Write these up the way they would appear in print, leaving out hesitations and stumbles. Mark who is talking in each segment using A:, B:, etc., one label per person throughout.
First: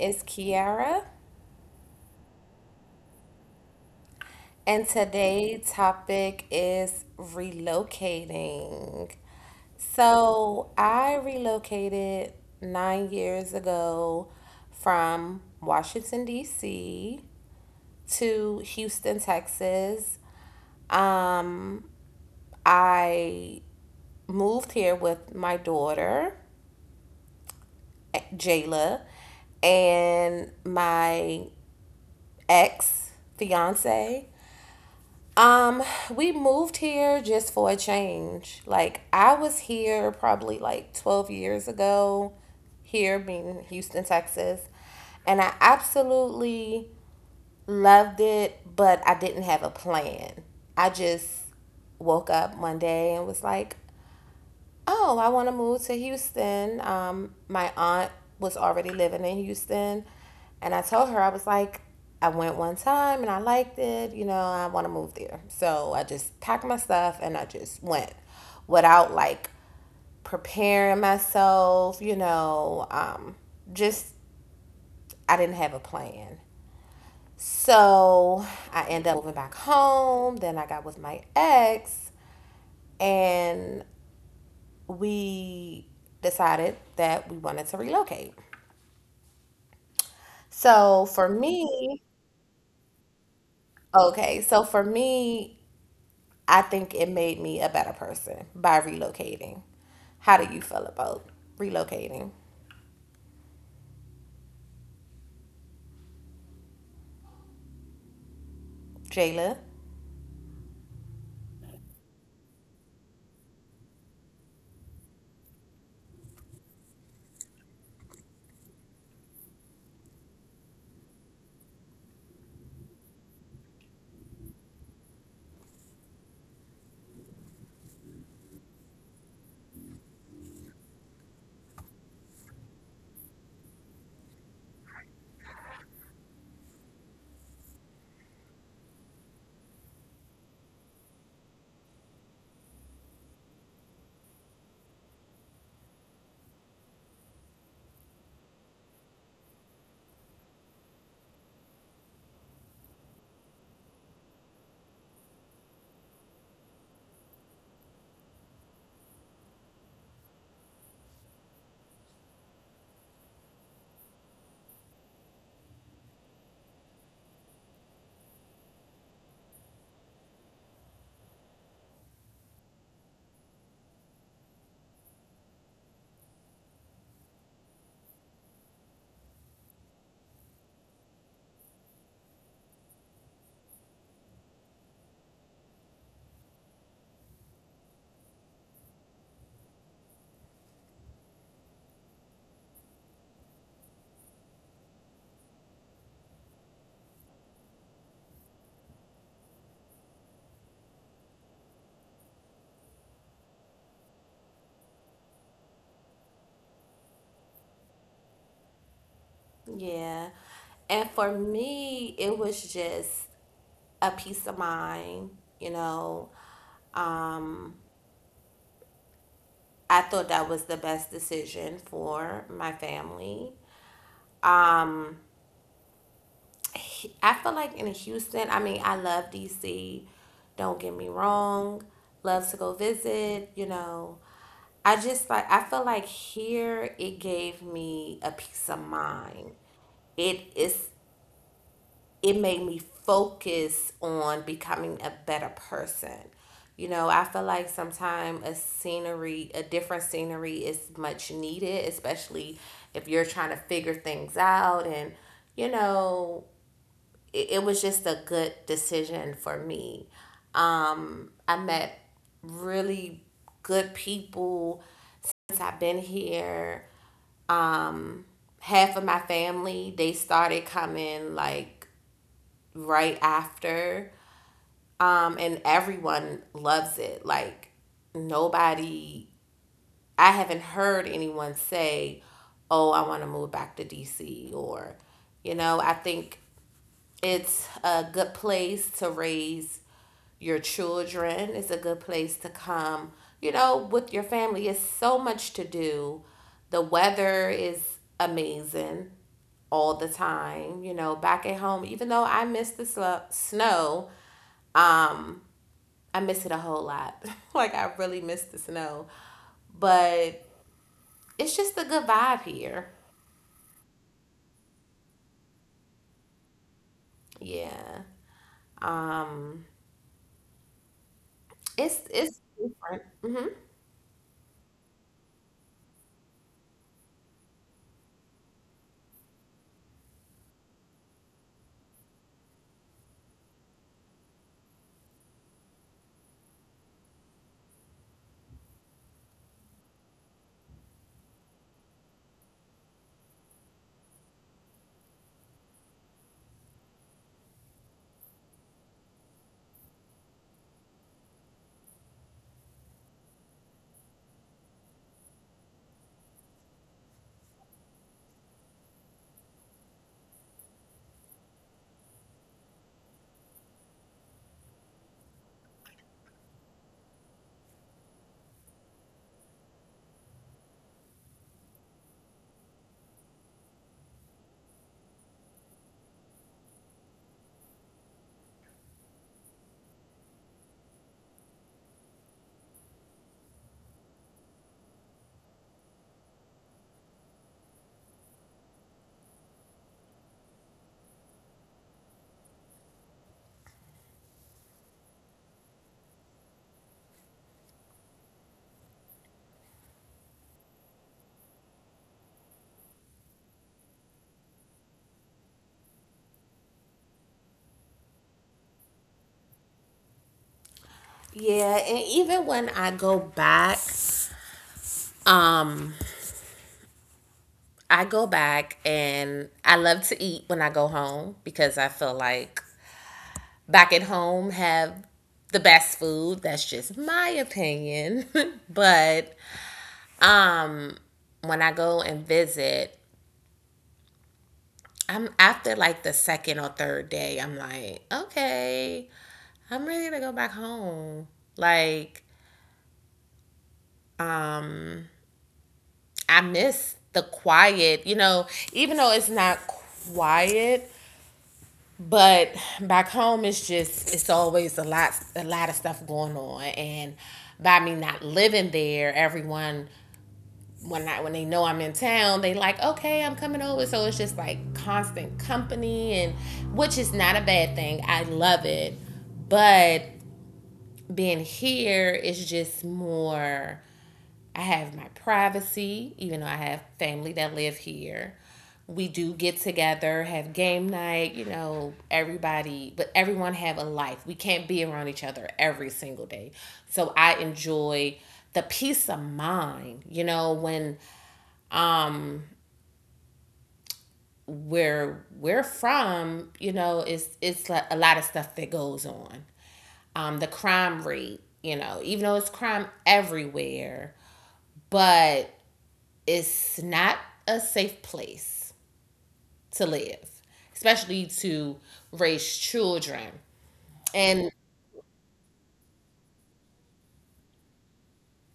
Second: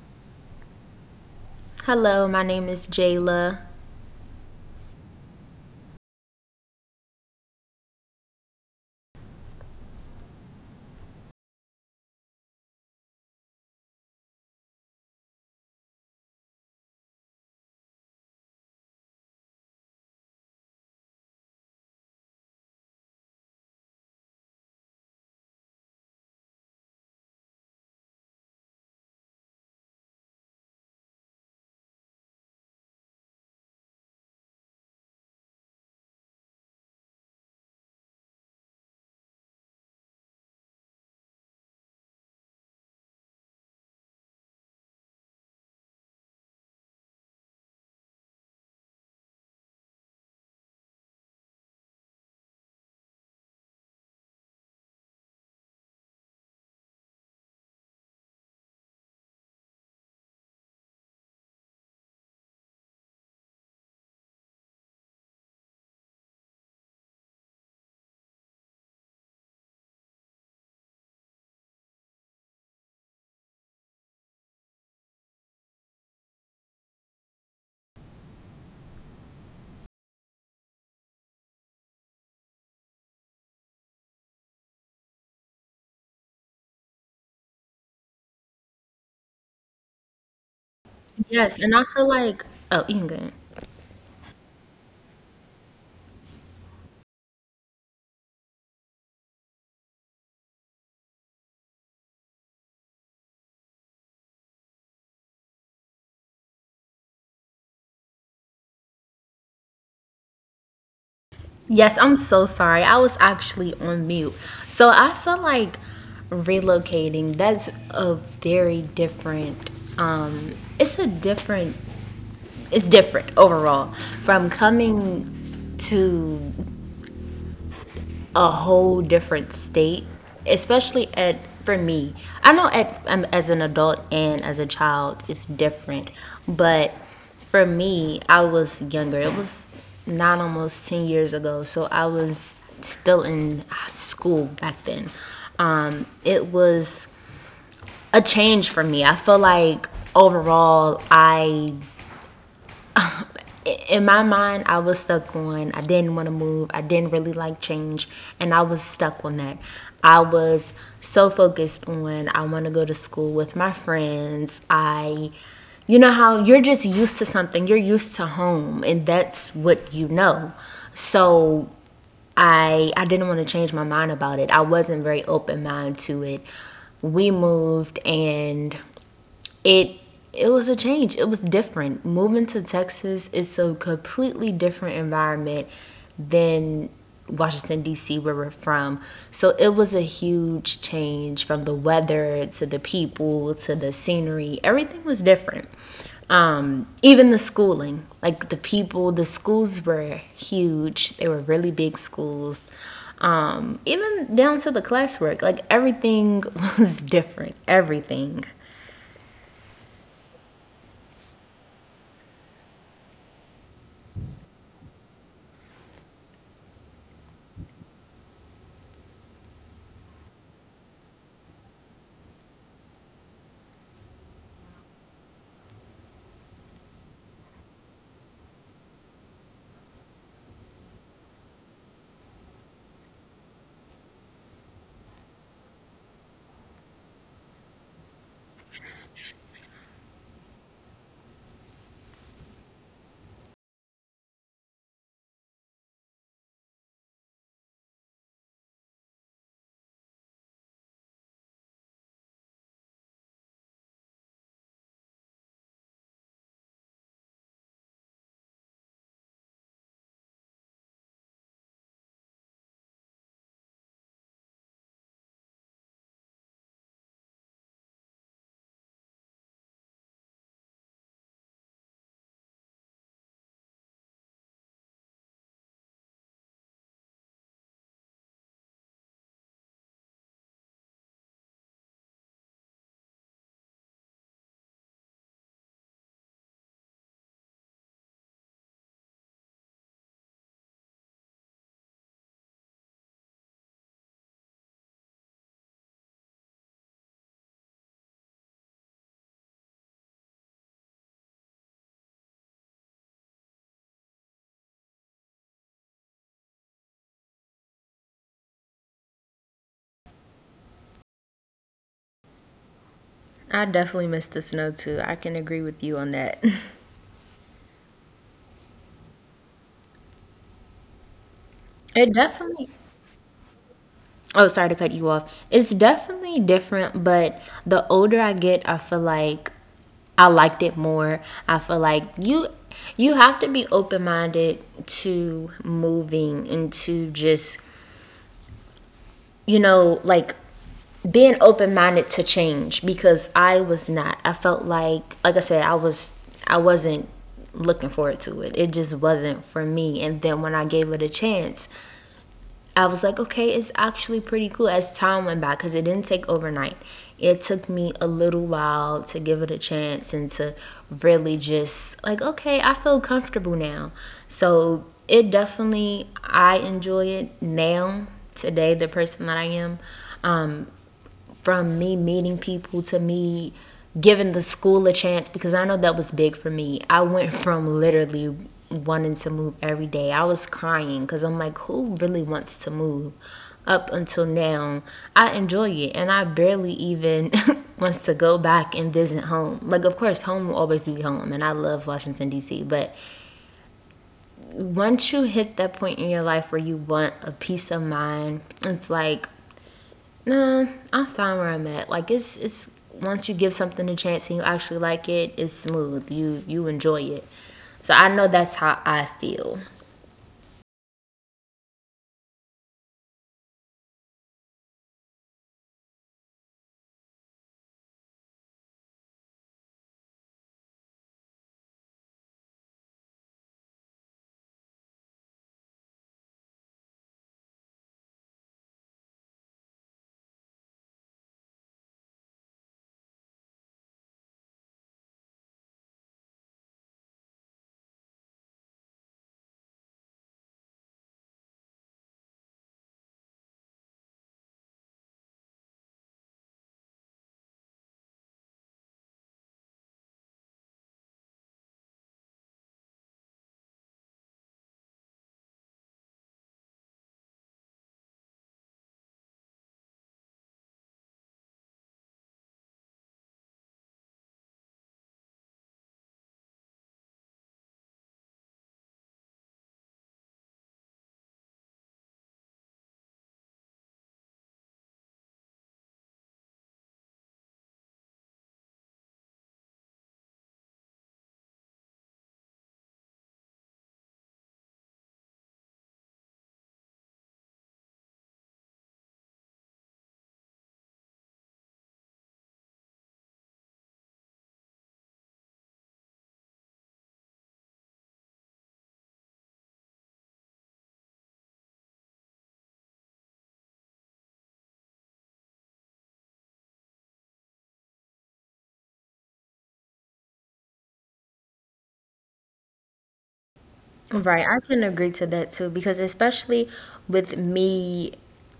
A: is Kiara,
B: Hello, my name is Jayla.
A: and today's topic is relocating. So, I relocated 9 years ago from Washington, D.C. to Houston, Texas. Um, I moved here with my daughter, Jayla, and my ex fiance. Um, we moved here just for a change. Like I was here probably like 12 years ago, here being Houston, Texas, and I absolutely loved it, but I didn't have a plan. I just woke up one day and was like, oh, I want to move to Houston. My aunt was already living in Houston, and I told her I was like, I went one time and I liked it. You know, I want to move there. So I just packed my stuff and I just went without like preparing myself. Just I didn't have a plan. So I ended up moving back home. Then I got with my ex, and we decided that we wanted to relocate. So for
B: Yes, and I feel
A: me,
B: like, oh, you can go ahead.
A: okay, so for me, I think it made me a better person by relocating. How do you feel about relocating, Jayla?
B: Yes, I'm so sorry. I was actually on mute. So I feel like relocating, that's a very different, um, it's a different, it's different overall from coming to a whole different state, especially at for me. I know at as an adult and as a child it's different, but for me, I was younger. It was not almost 10 years ago, so I was still in school back then. It was a change for me. I feel like overall I in my mind, I was stuck on I didn't want to move. I didn't really like change. And I was stuck on that. I was so focused on I want to go to school with my friends. I, you know, how you're just used to something, you're used to home, and that's what you know. So I didn't want to change my mind about it. I wasn't very open minded to it. We moved and it it was a change. It was different. Moving to Texas is a completely different environment than Washington D.C. where we're from. So it was a huge change from the weather to the people to the scenery. Everything was different. Even the schooling, like the people, the schools were huge. They were really big schools. Even down to the classwork, like everything was different. Everything.
A: Yeah. And for me, it was just a peace of mind, you know. Um, I thought that was the best decision for my family. Um, I feel like in Houston, I mean, I love DC. Don't get me wrong. Love to go visit, you know. I just like I feel like here it gave me a peace of mind. It is it made me focus on becoming a better person. You know, I feel like sometimes a scenery, a different scenery is much needed, especially if you're trying to figure things out and you know, it was just a good decision for me. I met really good people since I've been here. Um, Half of my family they started coming like right after. And everyone loves it. Like nobody, I haven't heard anyone say, "Oh, I want to move back to DC," or you know, I think it's a good place to raise your children. It's a good place to come, you know, with your family. It's so much to do. The weather is amazing all the time, you know, back at home. Even though I miss the snow, um, I miss it a whole lot. Like, I really miss the snow. But it's just a good vibe here.
B: I definitely miss the snow too. I can agree with you on that.
A: Yeah. Um, it's,
B: It
A: it's
B: definitely,
A: different. Hmm.
B: oh, sorry to cut you off. It's definitely different, but the older I get, I feel like I liked it more. I feel like you have to be open-minded to moving and to just, you know, like being open-minded to change because I was not. I felt like I said I was I wasn't looking forward to it. It just wasn't for me. And then when I gave it a chance, I was like, okay, it's actually pretty cool as time went by because it didn't take overnight. It took me a little while to give it a chance and to really just, like, okay, I feel comfortable now. So it definitely, I enjoy it now, today, the person that I am from me meeting people to me giving the school a chance because I know that was big for me. I went from literally wanting to move every day. I was crying because I'm like, who really wants to move? Up until now, I enjoy it and I barely even wants to go back and visit home. Like, of course, home will always be home and I love Washington, D.C. But once you hit that point in your life where you want a peace of mind, it's like, nah, I'm fine where I'm at. Like it's once you give something a chance and you actually like it, it's smooth. You enjoy it. So I know that's how I feel.
A: Yeah, and even when um, I go back and I love to eat when I go home because I feel like back at home have the best food. That's just my opinion. But um when I go and visit, I'm after like the second or third day, I'm like, okay, I'm ready to go back home. Like, um, I miss the quiet, you know, even though it's not quiet, but back home it's always a lot of stuff going on and by me not living there, everyone when I when they know I'm in town, they like, okay, I'm coming over. So it's just like constant company and which is not a bad thing. I love it. But being here is just more I have my privacy, even though I have family that live here. We do get together, have game night, you know, everybody, but everyone have a life. We can't be around each other every single day. So I enjoy the peace of mind, you know, when um where we're from, you know, it's like a lot of stuff that goes on. The crime rate, you know, even though it's crime everywhere, but it's not a safe place to live, especially to raise children.
B: Right,
A: And
B: I can agree to that too because especially with me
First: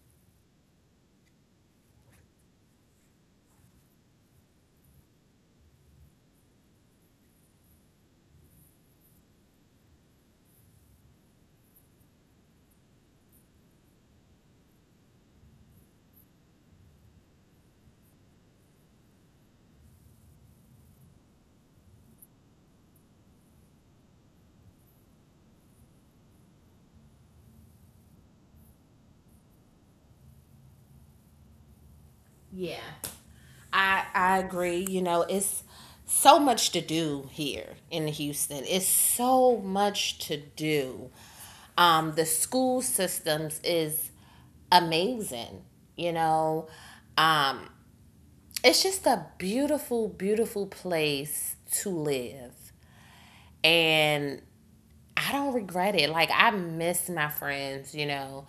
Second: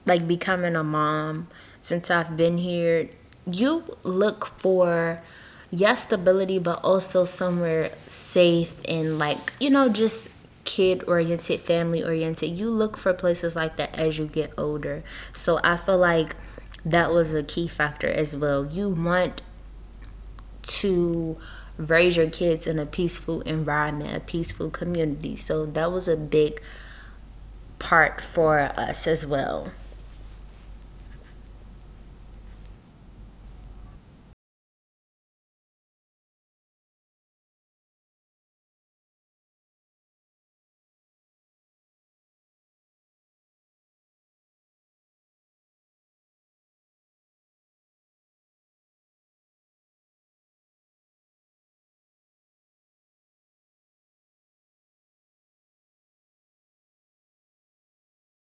B: like becoming a mom since I've been here, you look for yes, stability but also somewhere safe and like, you know, just kid oriented, family oriented. You look for places like that as you get older. So I feel like that was a key factor as well. You want to raise your kids in a peaceful environment, a peaceful community. So that was a big part for us as well.
A: yeah. I agree. You know, it's so much to do here in Houston. It's so much to do. The school systems is amazing. You know, um, it's just a beautiful, beautiful place to live, and I don't regret it. Like I miss my friends, you know.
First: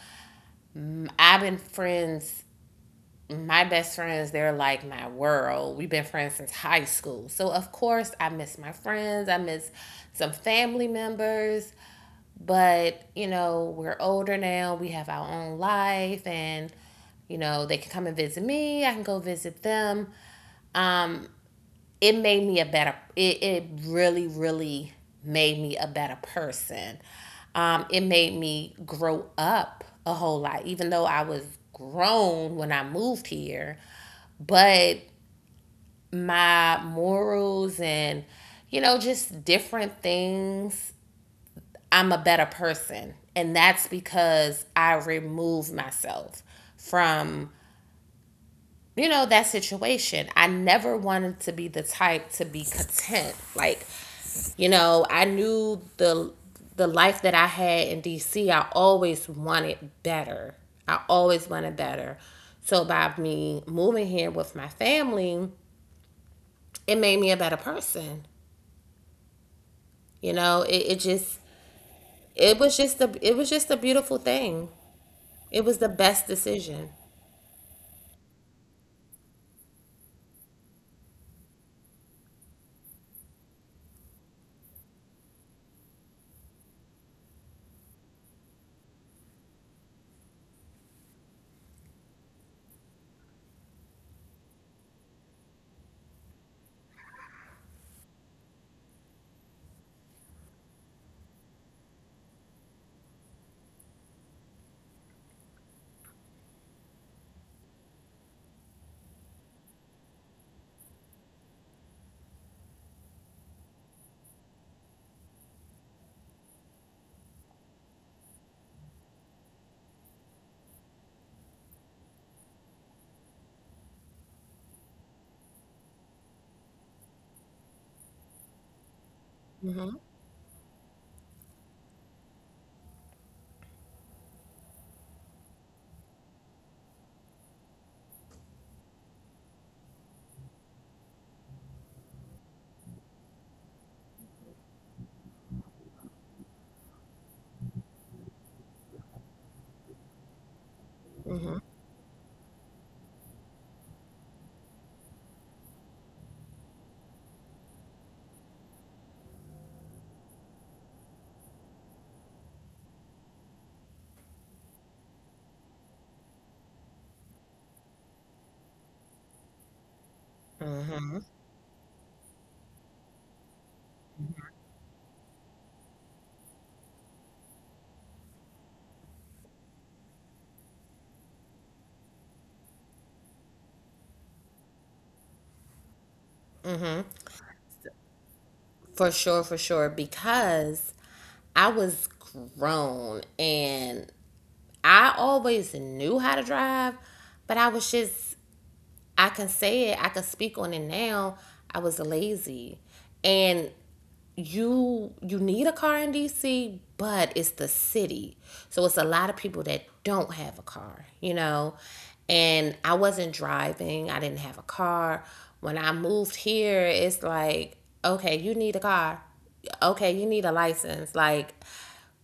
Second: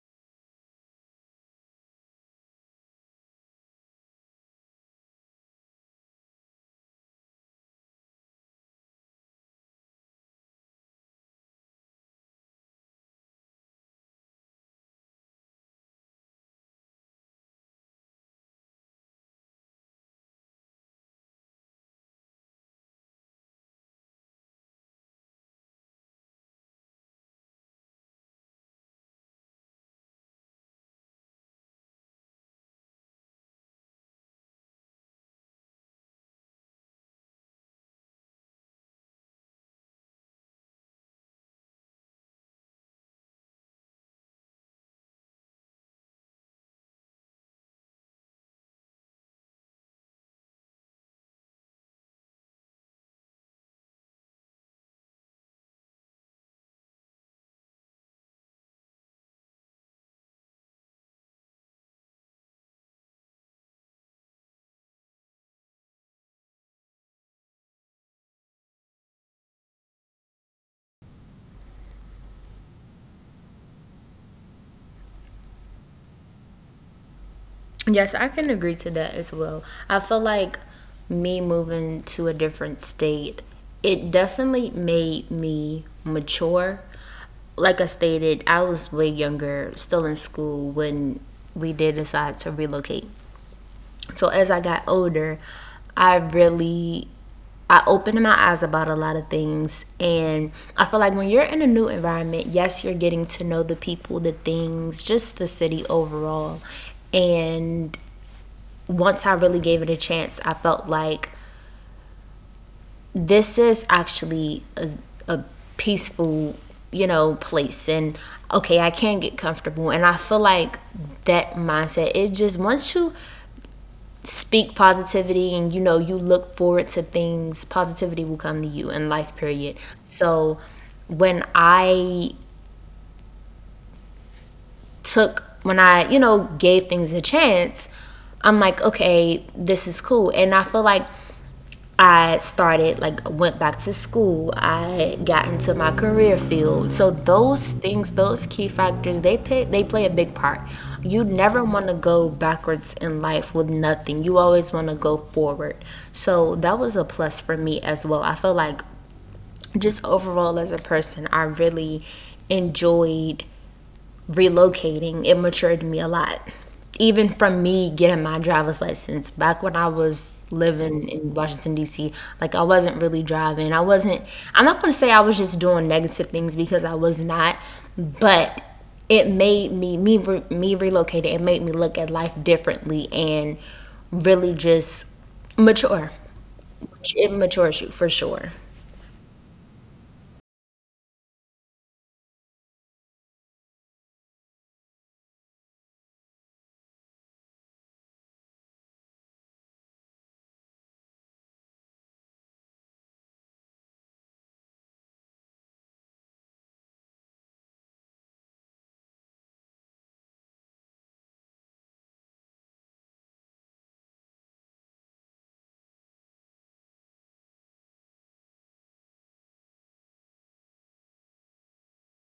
A: I've been friends My best friends, they're like my world. We've been friends since high school. So of course I miss my friends. I miss some family members. But, you know, we're older now. We have our own life and you know, they can come and visit me. I can go visit them. Um, it really really made me a better person. It made me grow up a whole lot even though I was grown when I moved here, but my morals and you know just different things, I'm a better person and that's because I removed myself from you know, that situation. I never wanted to be the type to be content. Like, you know, I knew the life that I had in DC, I always wanted better. I always wanted better. So by me moving here with my family, it made me a better person. You know, it was just a it was just a beautiful thing. It was the best decision
B: Yes, I can agree to that as well. I feel like me moving to a different state, it definitely made me mature. Like I stated, I was way younger, still in school when we did decide to relocate. So as I got older, I really I opened my eyes about a lot of things and I feel like when you're in a new environment, yes, you're getting to know the people, the things, just the city overall. And once I really gave it a chance, I felt like this is actually a peaceful, you know, place and okay, I can get comfortable. And I feel like that mindset, it just once you speak positivity and you know you look forward to things positivity will come to you in life period. So when I took when I you know gave things a chance, I'm like okay this is cool and I feel like I started, like, went back to school. I got into my career field. So those things, those key factors, they play a big part. You never want to go backwards in life with nothing. You always want to go forward. So that was a plus for me as well. I feel like just overall as a person, I really enjoyed relocating, it matured me a lot. Even from me getting my driver's license back when I was living in Washington D.C., like I wasn't really driving. I wasn't. I'm not going to say I was just doing negative things because I was not, but it made me me relocated. It made me look at life differently and really just mature. It matures you for sure.
A: for sure, because I was grown and I always knew how to drive, but I was just, I can say it, I can speak on it now. I was lazy. And you need a car in DC, but it's the city. So it's a lot of people that don't have a car, you know. And I wasn't driving, I didn't have a car. When I moved here, it's like, okay, you need a car. Okay, you need a license. Like,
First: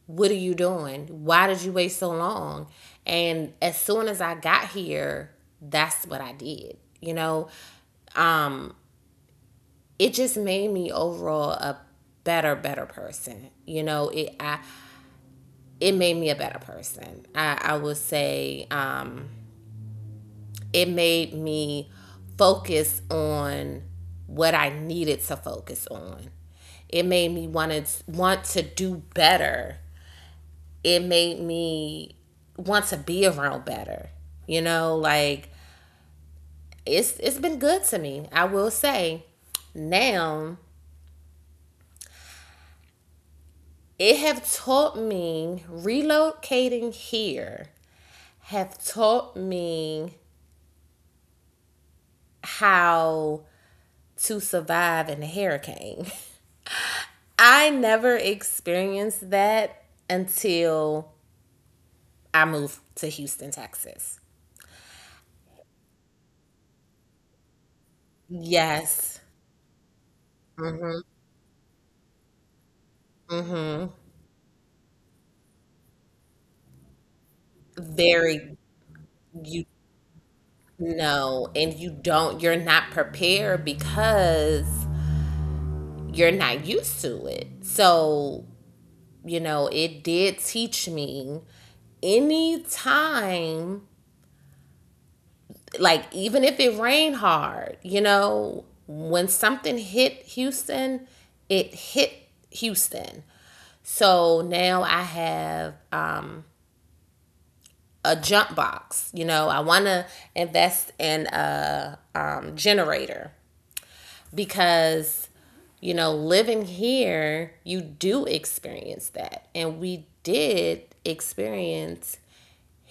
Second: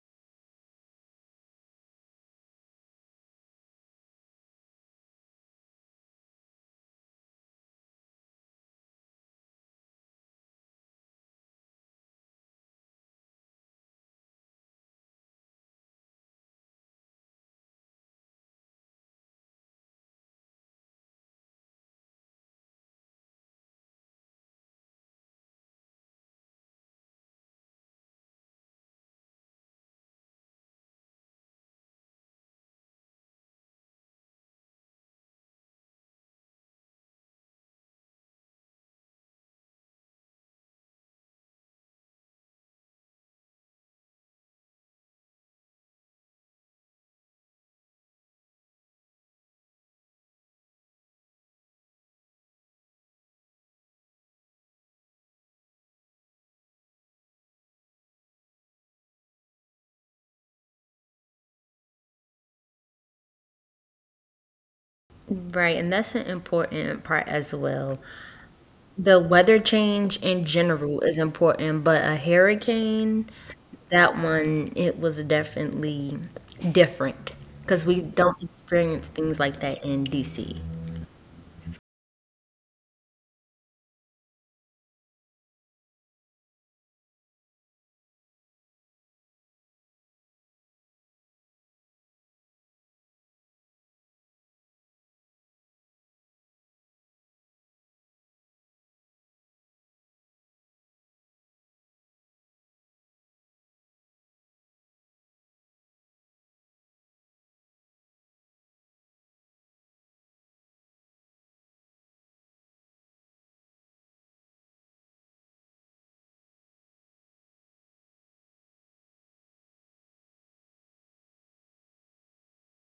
A: what are you doing? Why did you wait so long? And as soon as I got here, that's what I did. Um it just made me overall a better better person it made me a better person. I would say it made me focus on what I needed to focus on. It made me want to do better. It made me want to be around better, you know. Like it's been good to me, I will say. Now it have taught me, relocating here have taught me how to survive in a hurricane. I never experienced that until I moved to Houston, Texas.
B: Right, and that's an important part as well. The
A: Yes.
B: weather change in
A: Mm-hmm.
B: general is important, but a hurricane,
A: Mm-hmm.
B: that one, it was definitely different because we don't
A: Very
B: experience things like
A: you
B: that in DC.
A: know, and you're not prepared because you're not used to it. So you know, it did teach me anytime, like even if it rained hard, you know, when something hit Houston, it hit Houston. So now I have a jump box. You know, I want to invest in a generator because, you know, living here, you do experience that. And we did experience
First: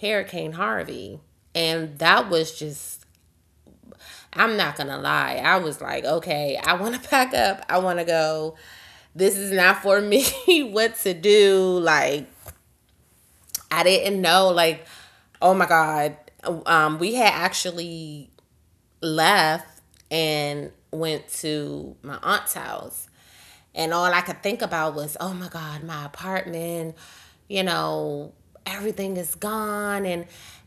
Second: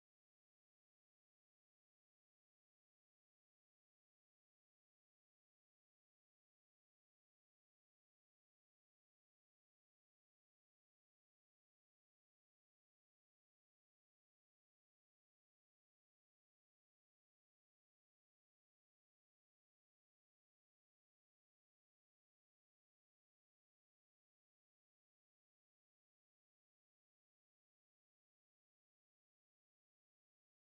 A: Hurricane Harvey. And that was just, I'm not going to lie. I was like, okay, I want to pack up. I want to go. This is not for me. What to do? Like, I didn't know. Like, oh my God. We had actually left and went to my aunt's house. And all I could think about was, oh my God, my apartment, you know, everything is gone. And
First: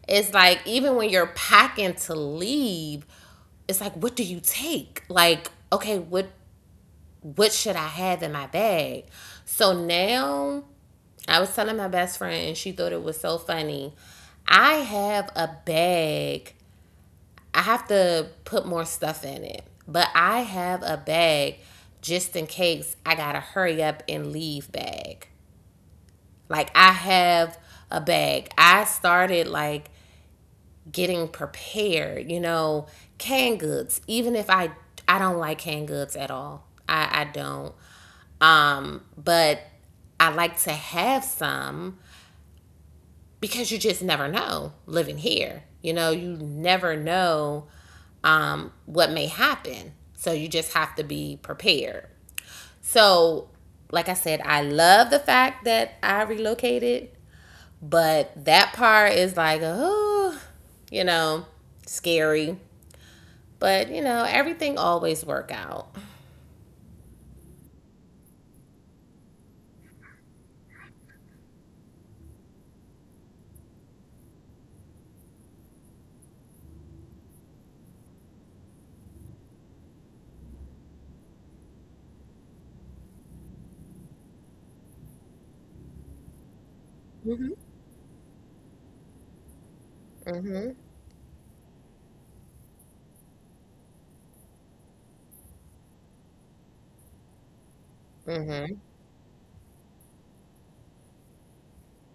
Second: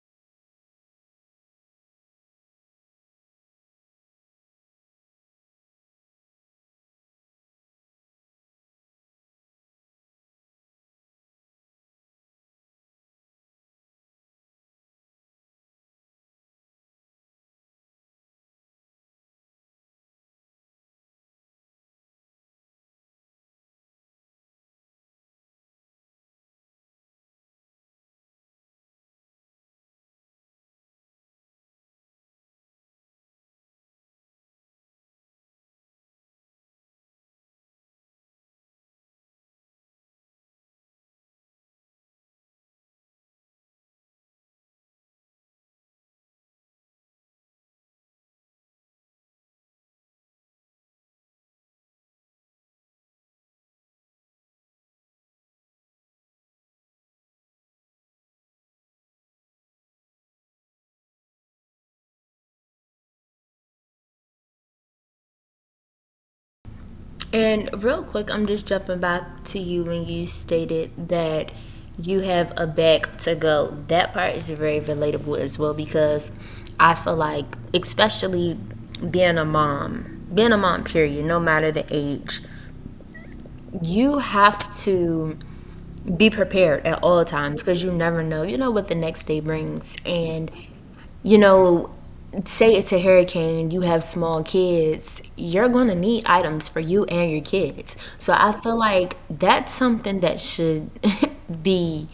A: it's like, even when you're packing to leave, it's like, what do you take? Like, okay, what should I have in my bag? So now I was telling my best friend and she thought it was so funny. I have a bag I have to put more stuff in it. But I have a bag, just in case I gotta hurry up and leave bag. Like I have a bag. I started like getting prepared, you know, canned goods, even if I I don't like canned goods at all. I don't. But I like to have some because you just never know living here. You know, you never know what may happen. So you just have to be prepared. So, like I said, I love the fact that I relocated, but that part is like, oh, you know, scary. But you know, everything always work out.
B: And real quick, I'm just jumping back to you when you stated that you have a bag to go. That part is very relatable as well because I feel like, especially being a mom, period, no matter the age, you have to be prepared at all
A: Mhm.
B: times because you never know you know what the next day brings and
A: Mhm.
B: you know say it's a hurricane you have small kids you're going to need items for you and your kids so I feel
A: Mhm.
B: like that's something that should be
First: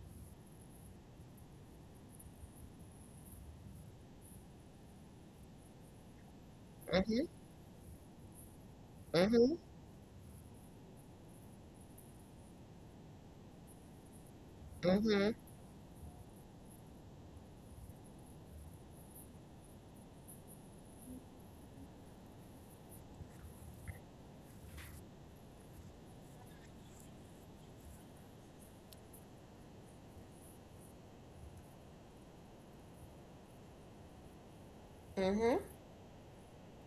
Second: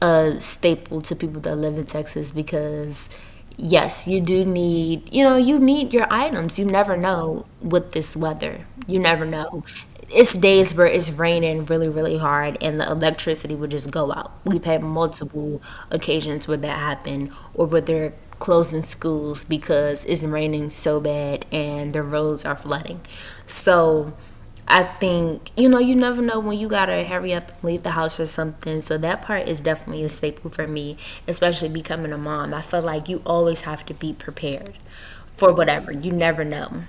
B: a staple to people that live in Texas because yes, you do need, you know, you need your items. You never
A: Mhm.
B: know with this weather. You never
A: Mhm.
B: know. It's days where it's raining really, really hard and the electricity would just go out. We've had
A: Mhm.
B: multiple occasions where that happened or where they're closing schools because it's raining so bad and the roads are flooding. So I think you know you never know when you gotta hurry up and leave the house or something. So that part is definitely a staple for me, especially becoming a mom. I feel like you always have to be prepared for
A: Mhm.
B: whatever. You never know.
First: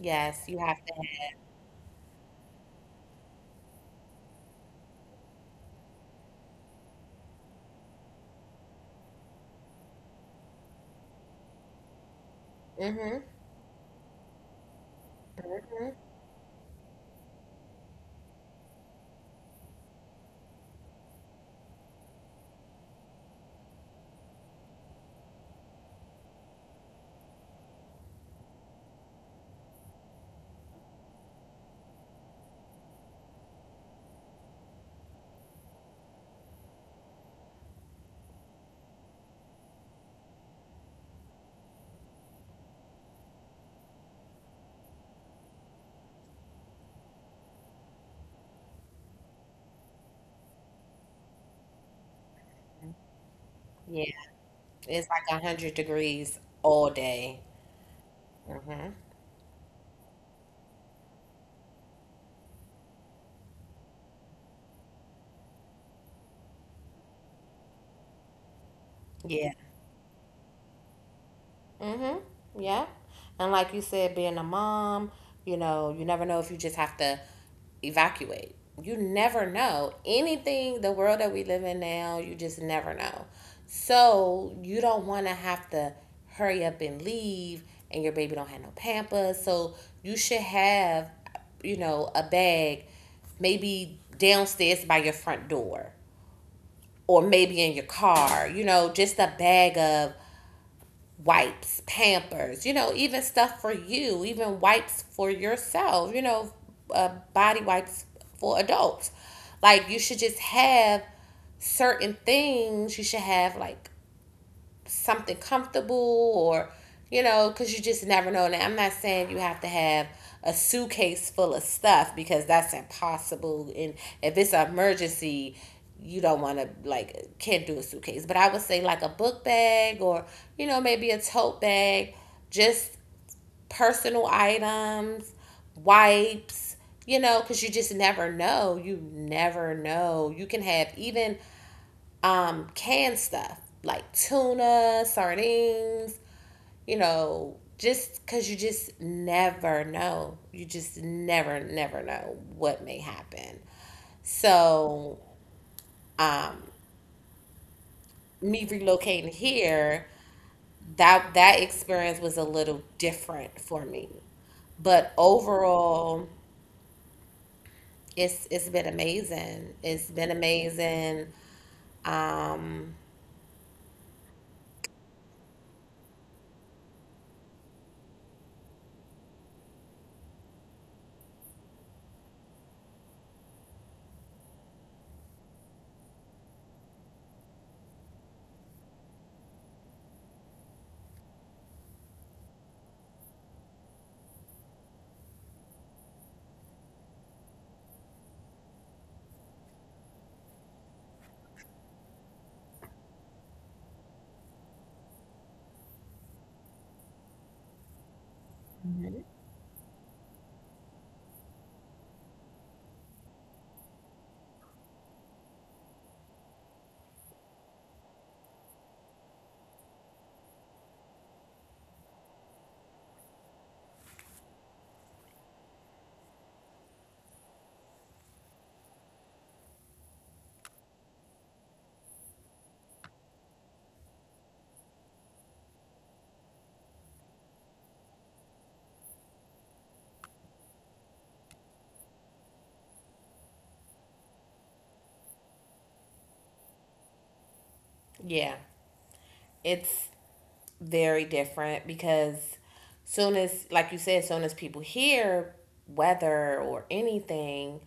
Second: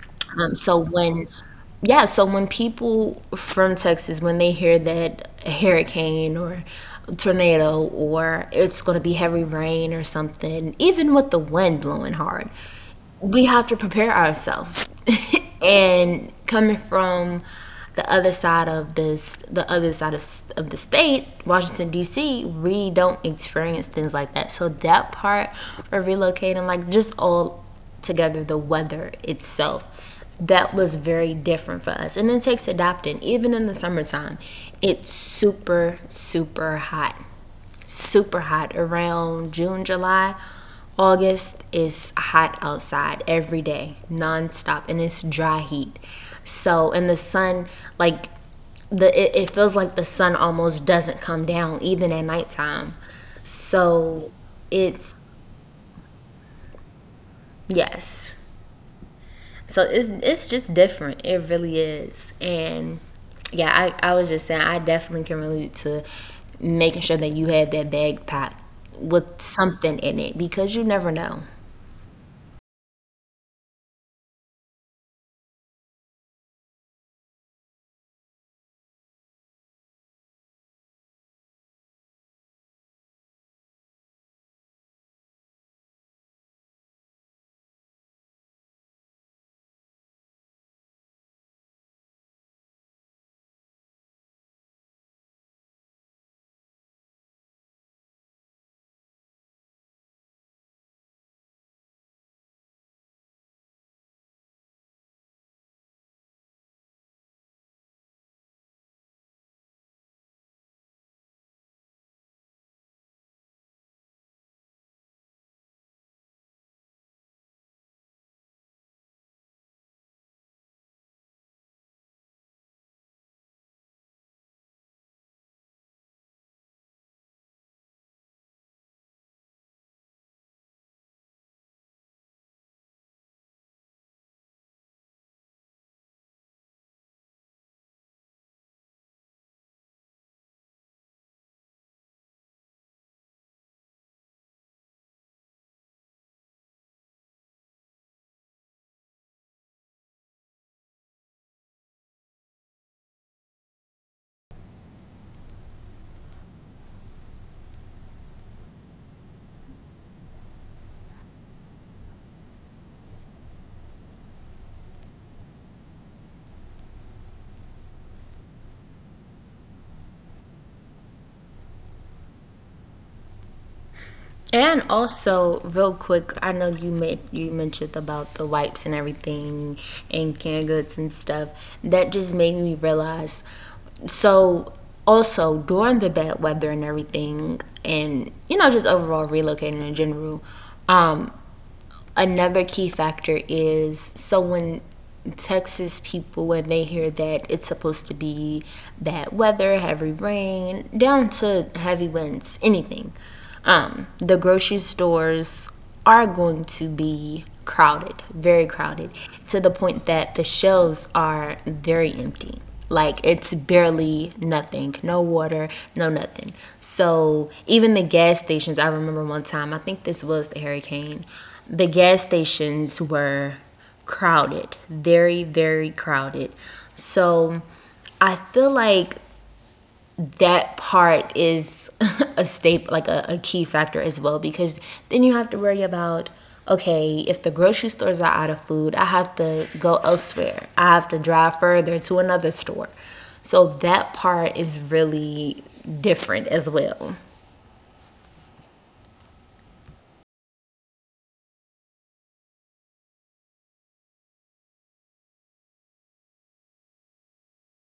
A: Yes,
B: Um,
A: you have
B: so
A: to.
B: when, yeah, so when people from Texas, when they hear that a hurricane or tornado or it's going to be heavy rain or something, even with the wind blowing hard,
A: Mhm.
B: we have to prepare ourselves.
A: Mhm.
B: And coming from the other side of this, the other side of the state, Washington D.C., we don't experience things like that. So that part of relocating, like just all together, the weather itself that was very different for us. And it takes adapting, even in the summertime. It's super, super hot. Super hot around June, July. August is hot outside every day, nonstop, and it's dry heat. So, and the sun, like, it feels like the sun almost doesn't come down even at nighttime.
A: Yeah,
B: So,
A: it's
B: it's
A: like 100 degrees all day.
B: yes,
A: Mhm.
B: so it's just different. It really is. And yeah, I was just saying I definitely can relate to making sure that you had that bag packed with
A: Yeah.
B: something in it because you never know.
A: Mm-hmm. Yeah. And like you said, being a mom, you know, you never know if you just have to evacuate. You never know. Anything, the world that we live in now, you just never know. So you don't want to have to hurry up and leave and your baby don't have no pampers. So you should have, you know, a bag maybe downstairs by your front door or maybe in your car, you know, just a bag of wipes, pampers, you know, even stuff for you, even wipes for yourself, you know, body wipes for adults. Like you should just have certain things. You should have like something comfortable or because you just never know. Now I'm not saying you have to have a suitcase full of stuff because that's impossible, and if it's an emergency you don't want to can't do a suitcase, but I would say like a book bag or maybe a tote bag, just personal items, wipes, because you just never know. You never know. You can have even canned stuff like tuna, sardines, just because you just never know. You just never, never know what may happen. So, um, me relocating here, that experience was a little different for me. But overall, it's been amazing. It's been amazing. Um,
B: And also, real quick, I know you mentioned about the wipes and everything and canned goods and stuff. That just made me realize. So also during the bad weather and everything, and you know, just overall relocating in general, um, another key factor is so when Texas people, when they hear that it's supposed to be bad weather, heavy rain, down to heavy winds, anything, the grocery stores are going to be crowded, very crowded,
A: Mhm.
B: to the point that the shelves are very empty. Like it's barely nothing, no water, no nothing. So even the gas stations, I remember one time, I think this was the hurricane, the gas stations were crowded, very, very crowded. So I feel like that part is a staple, like a key factor as well, because then you have to worry about okay, if the grocery stores are out of food, I have to go elsewhere. I have to drive further to another store. So that part is really different as well.
A: Yeah, it's very different because soon as, like you said, soon as people hear weather or anything,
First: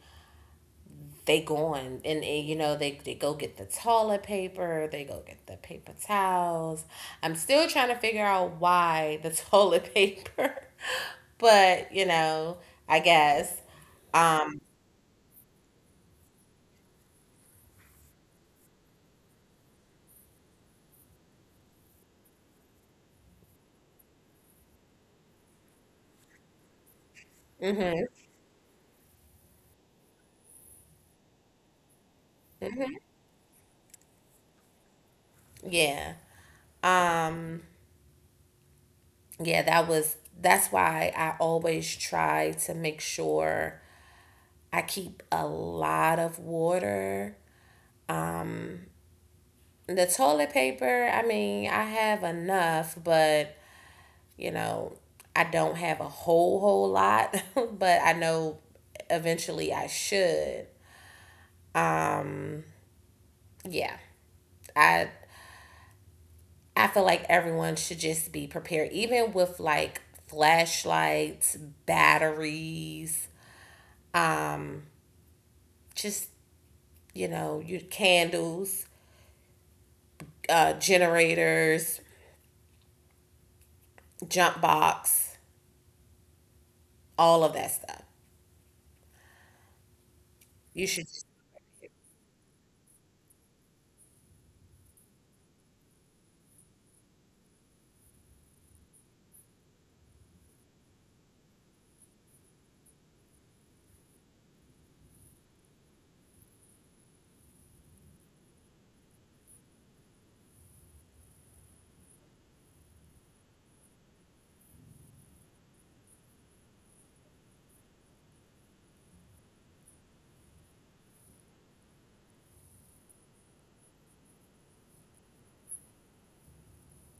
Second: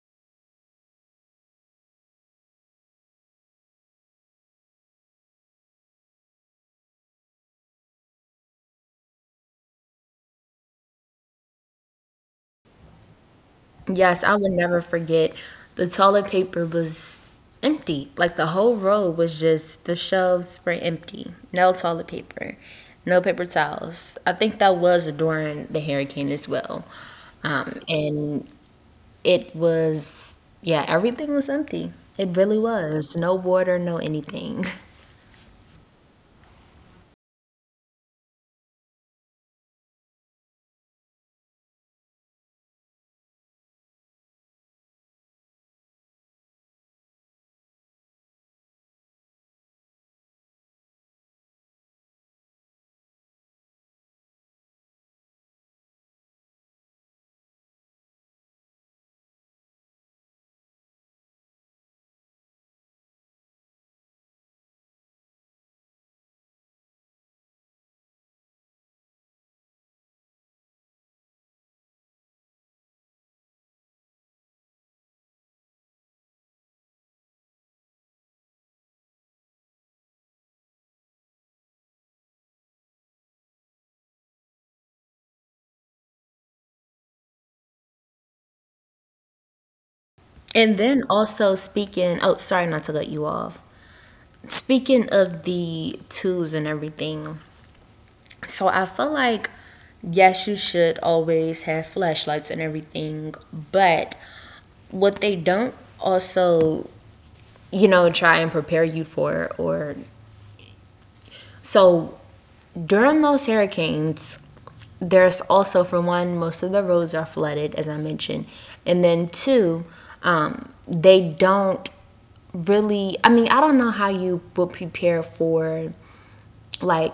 A: they going, and they go get the toilet paper, they go get the paper towels. I'm still trying to figure out why the toilet paper, but you know, I guess.
B: Yes, I would
A: um
B: never forget. The toilet paper was empty. Like the whole row was just the shelves were empty. No toilet paper, no paper towels. I think that was during the hurricane as well. And it was, yeah, everything was empty. It really was. No water, no anything.
A: yeah. um yeah, that's why I always try to make sure I keep a lot of water. The toilet paper, I mean, I have enough, but you know, I don't have a whole lot, but I know eventually I should. Yeah. I I feel like everyone should just be prepared, even with like flashlights, batteries, just, you know, your candles, generators, jump box, all of that stuff.
B: And
A: You should
B: then
A: just,
B: also speaking, oh, sorry not to let you off. Speaking of the tools and everything, so I feel like yes, you should always have flashlights and everything, but what they don't also, try and prepare you for or so During those hurricanes, there's also for one, most of the roads are flooded as I mentioned. And then two, they don't really. I don't know how you would prepare for like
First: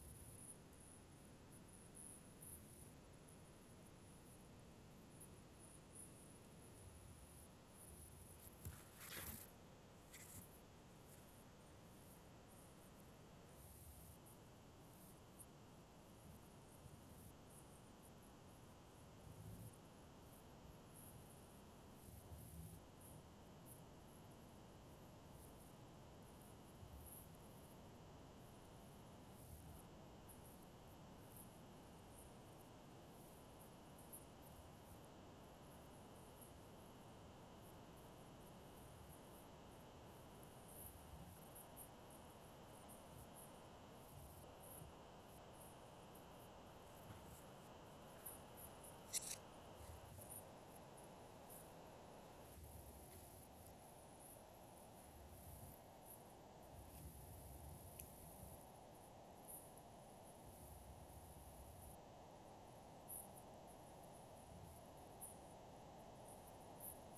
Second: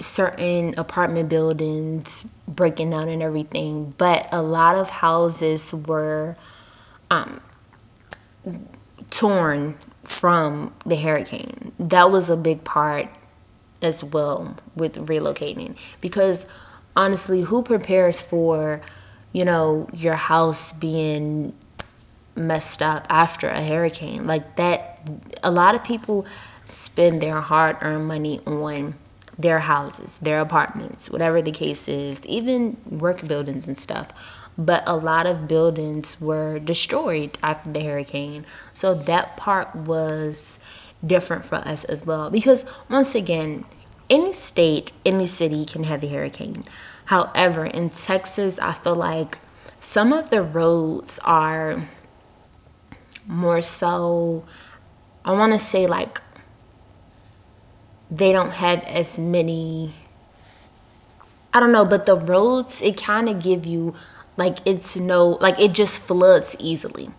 B: certain apartment buildings breaking down and everything, but a lot of houses were torn from the hurricane. That was a big part as well with relocating because honestly, who prepares for your house being messed up after a hurricane. Like that, a lot of people spend their hard earned money on their houses, their apartments, whatever the case is, even work buildings and stuff. But a lot of buildings were destroyed after the hurricane. So that part was different for us as well. Because once again, any state, any city can have a hurricane. However, in Texas, I feel like some of the roads are more so, I want to say like they don't have as many, I don't know, but the roads, it kind of give you like it's no, like it just floods easily.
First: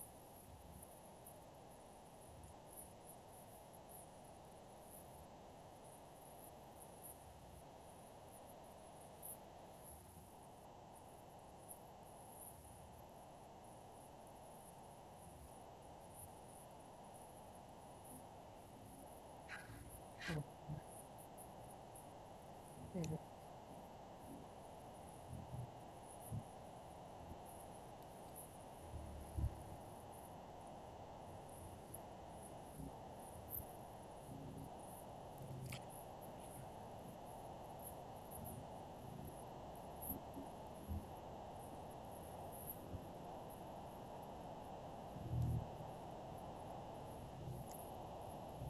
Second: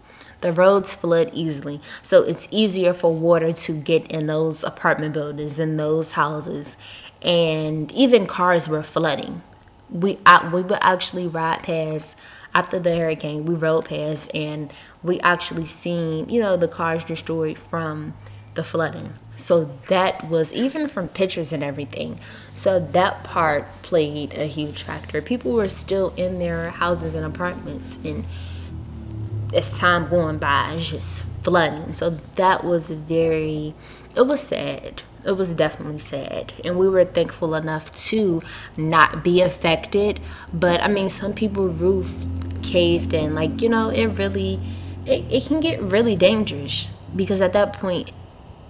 B: The roads flood easily, so it's easier for water to get in those apartment buildings and those houses, and even cars were flooding. We would actually ride past after the hurricane. We rode past and we actually seen the cars destroyed from the flooding. So that was even from pictures and everything. So that part played a huge factor. People were still in their houses and apartments, and as time going by, it's just flooding. So that was very, it was sad. It was definitely sad. And we were thankful enough to not be affected. But I mean, some people roof caved in. Like, you know, it really, it can get really dangerous because at that point,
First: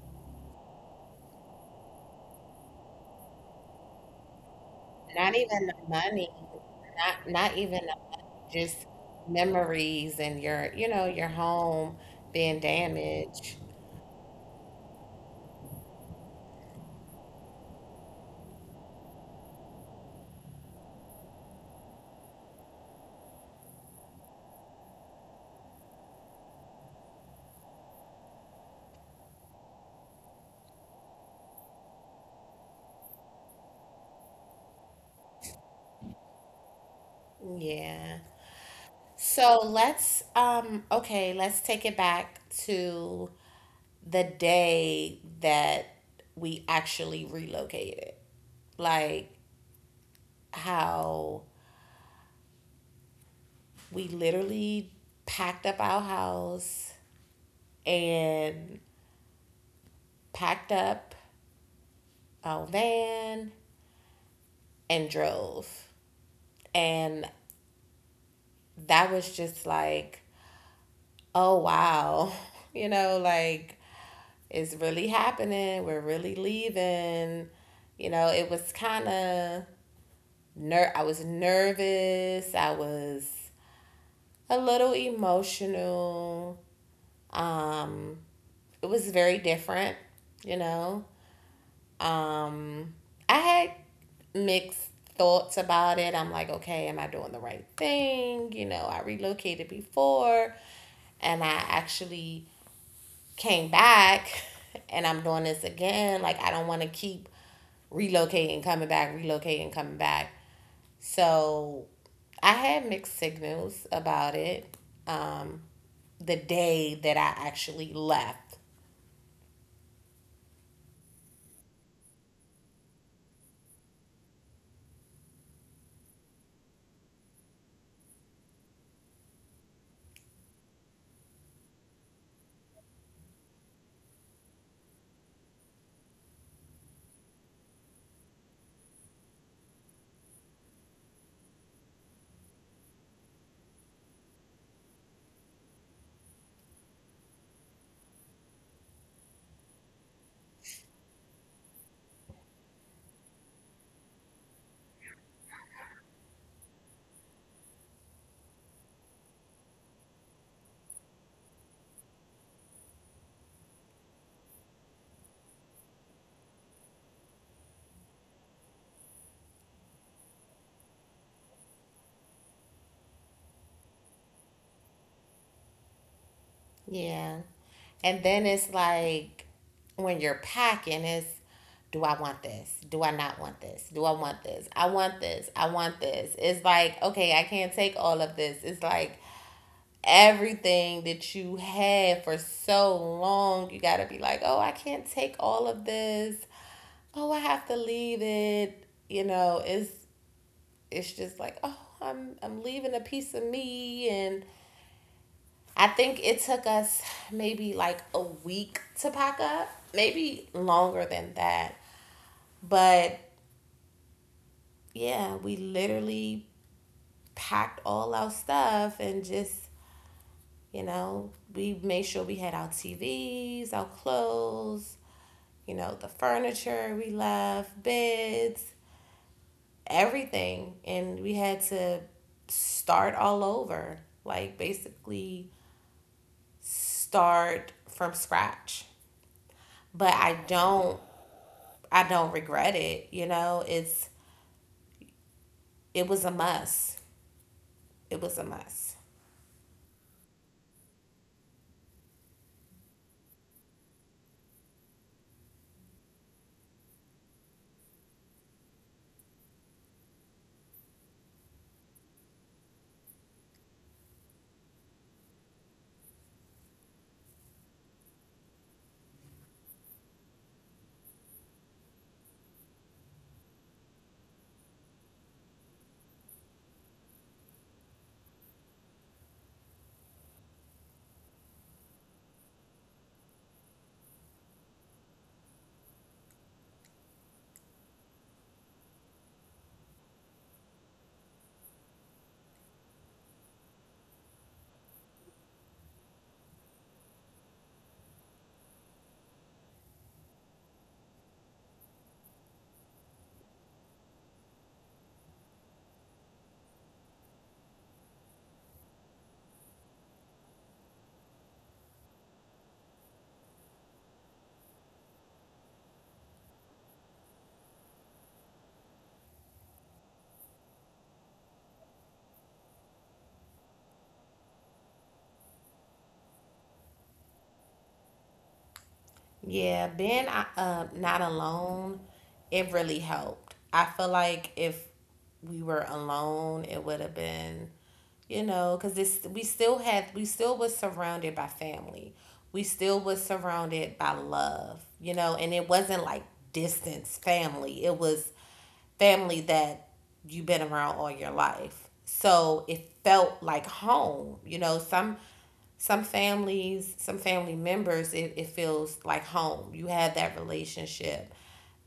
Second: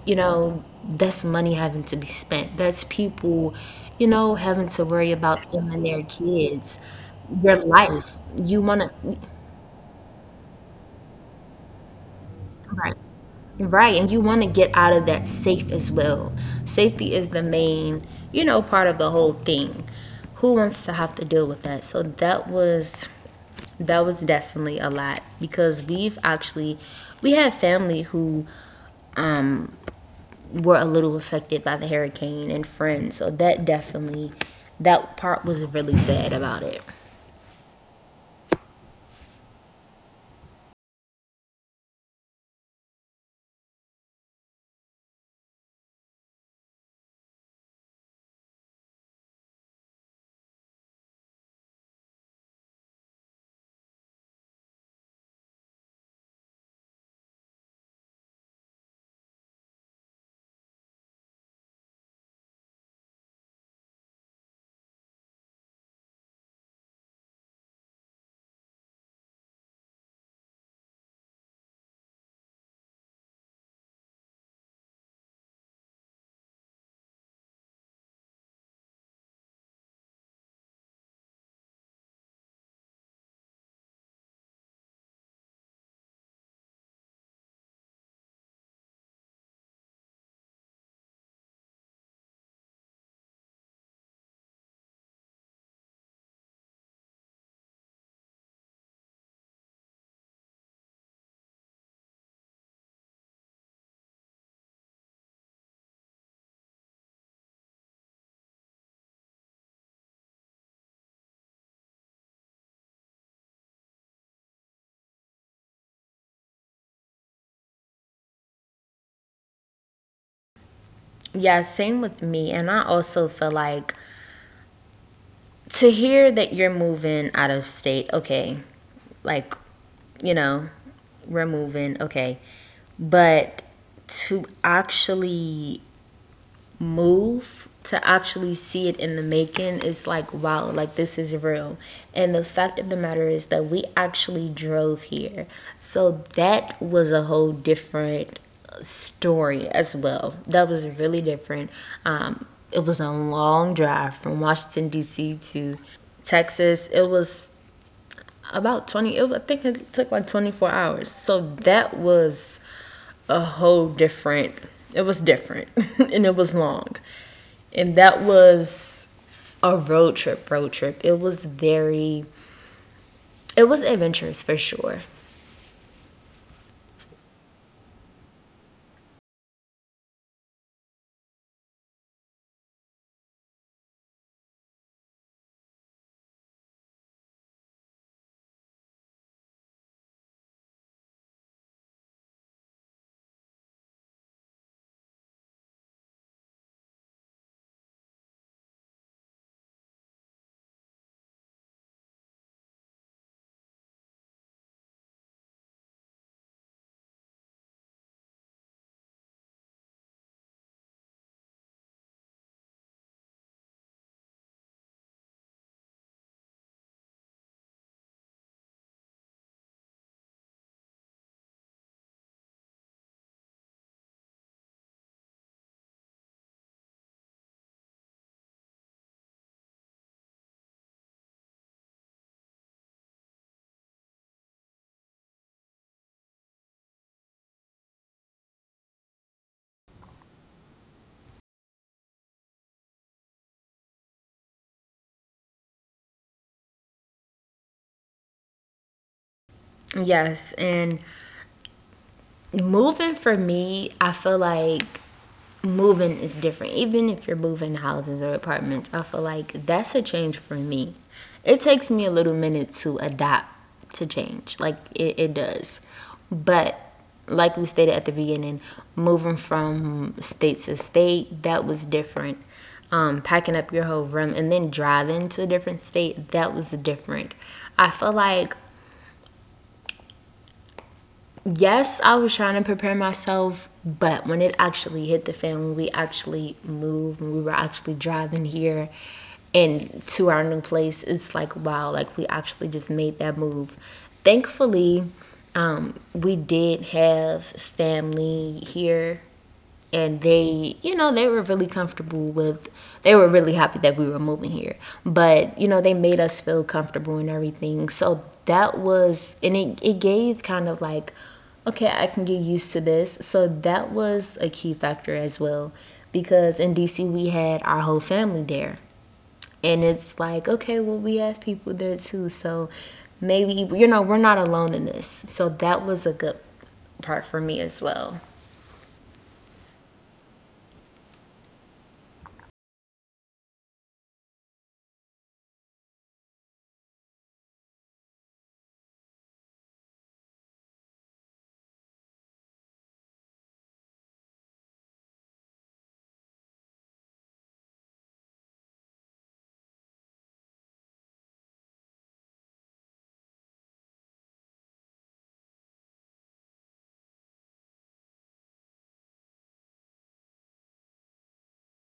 B: you know, that's money having to be spent. That's people, you know, having to worry
A: not
B: about
A: even
B: them
A: the
B: and their
A: money,
B: kids,
A: not
B: their
A: not even the,
B: life. You want
A: just
B: to.
A: memories and your, you know, your home being
B: Right.
A: damaged.
B: Right, and you want to get out of that safe as well. Safety is the main, you know, part of the whole thing. Who wants to have to deal with that? So that was definitely a lot because we had family who um were a little affected by the hurricane and friends. So that definitely that part was really sad about it.
A: Yeah. So let's okay, let's take it back to the day that we actually relocated. Like how we literally packed up our house and packed up our van and drove. And that was just like, oh wow, you know, like it's really happening, we're really leaving. You know, it was kind of I was nervous, I was a little emotional. um it was very different, you know. um I had mixed thoughts about it. I'm like, okay, am I doing the right thing? You know, I relocated before and I actually came back, and I'm doing this again. Like I don't want to keep relocating, coming back, relocating, coming back. So I had mixed signals about it. Um, the day that I actually left.
B: Yeah, same with me. And I also feel like to hear that you're moving out of state, okay, like, you know, we're moving, okay. But to actually move to actually see it in the making is like wow, like this is real. And the fact of the matter is that we actually drove here, so that was a whole different story as well. That was really different. um, it was a long drive from Washington D.C. to Texas. It was about I think it took like 24 hours. So that was a whole different. It was different and it was long. And that was a road trip, road trip. It was very, it was adventurous for sure.
A: Yeah. And then it's like when you're packing, it's do I want this? Do I not want this? Do I want this? I want this. I want this. It's like, okay, I can't take all of this. It's like everything that you had for so long. You got to be like, oh, I can't take all of this. Oh, I have to leave it. You know, it's just like, oh, I'm leaving a piece of me. And I think it took us maybe like a week to pack up, maybe longer than that. But yeah, we literally packed all our stuff and just, you know, we made sure we had our T V's, our clothes, you know, the furniture we left, beds, everything. And we had to start all over, like basically start from scratch. But I don't regret it, you know. It's it was a must. It was a must.
B: Yes, and moving for me, I feel like moving is different. Even if you're moving houses or apartments, I feel like that's a change for me. It takes me a little minute to adapt to change, like it does. But like we stated at the beginning, moving from state to state, that was different. Packing up your whole room and then driving to a different state, that was different. I feel like yes, I was trying to prepare myself, but when it actually hit the fan, when we actually moved, when we were actually driving here and to our new place, it's like, wow, like we actually just made that move. Thankfully, we did have family here, and they you know they were really comfortable with they were really happy that we were moving here. But you know they made us feel comfortable and everything, so that was. And it gave kind of like okay, I can get used to this. So that was a key factor as well, because in DC we had our whole family there, and it's like okay well we have people there too, so maybe you know we're not alone in this. So that was a good part for me as well.
A: Yeah, being not alone, it really helped. I feel like if we were alone, it would have been, you know, because this, we still had, we still was surrounded by family. We still was surrounded by love, you know. And it wasn't like distance family. It was family that you've been around all your life. So it felt like home. You know, some families, some family members, it feels like home. You have that relationship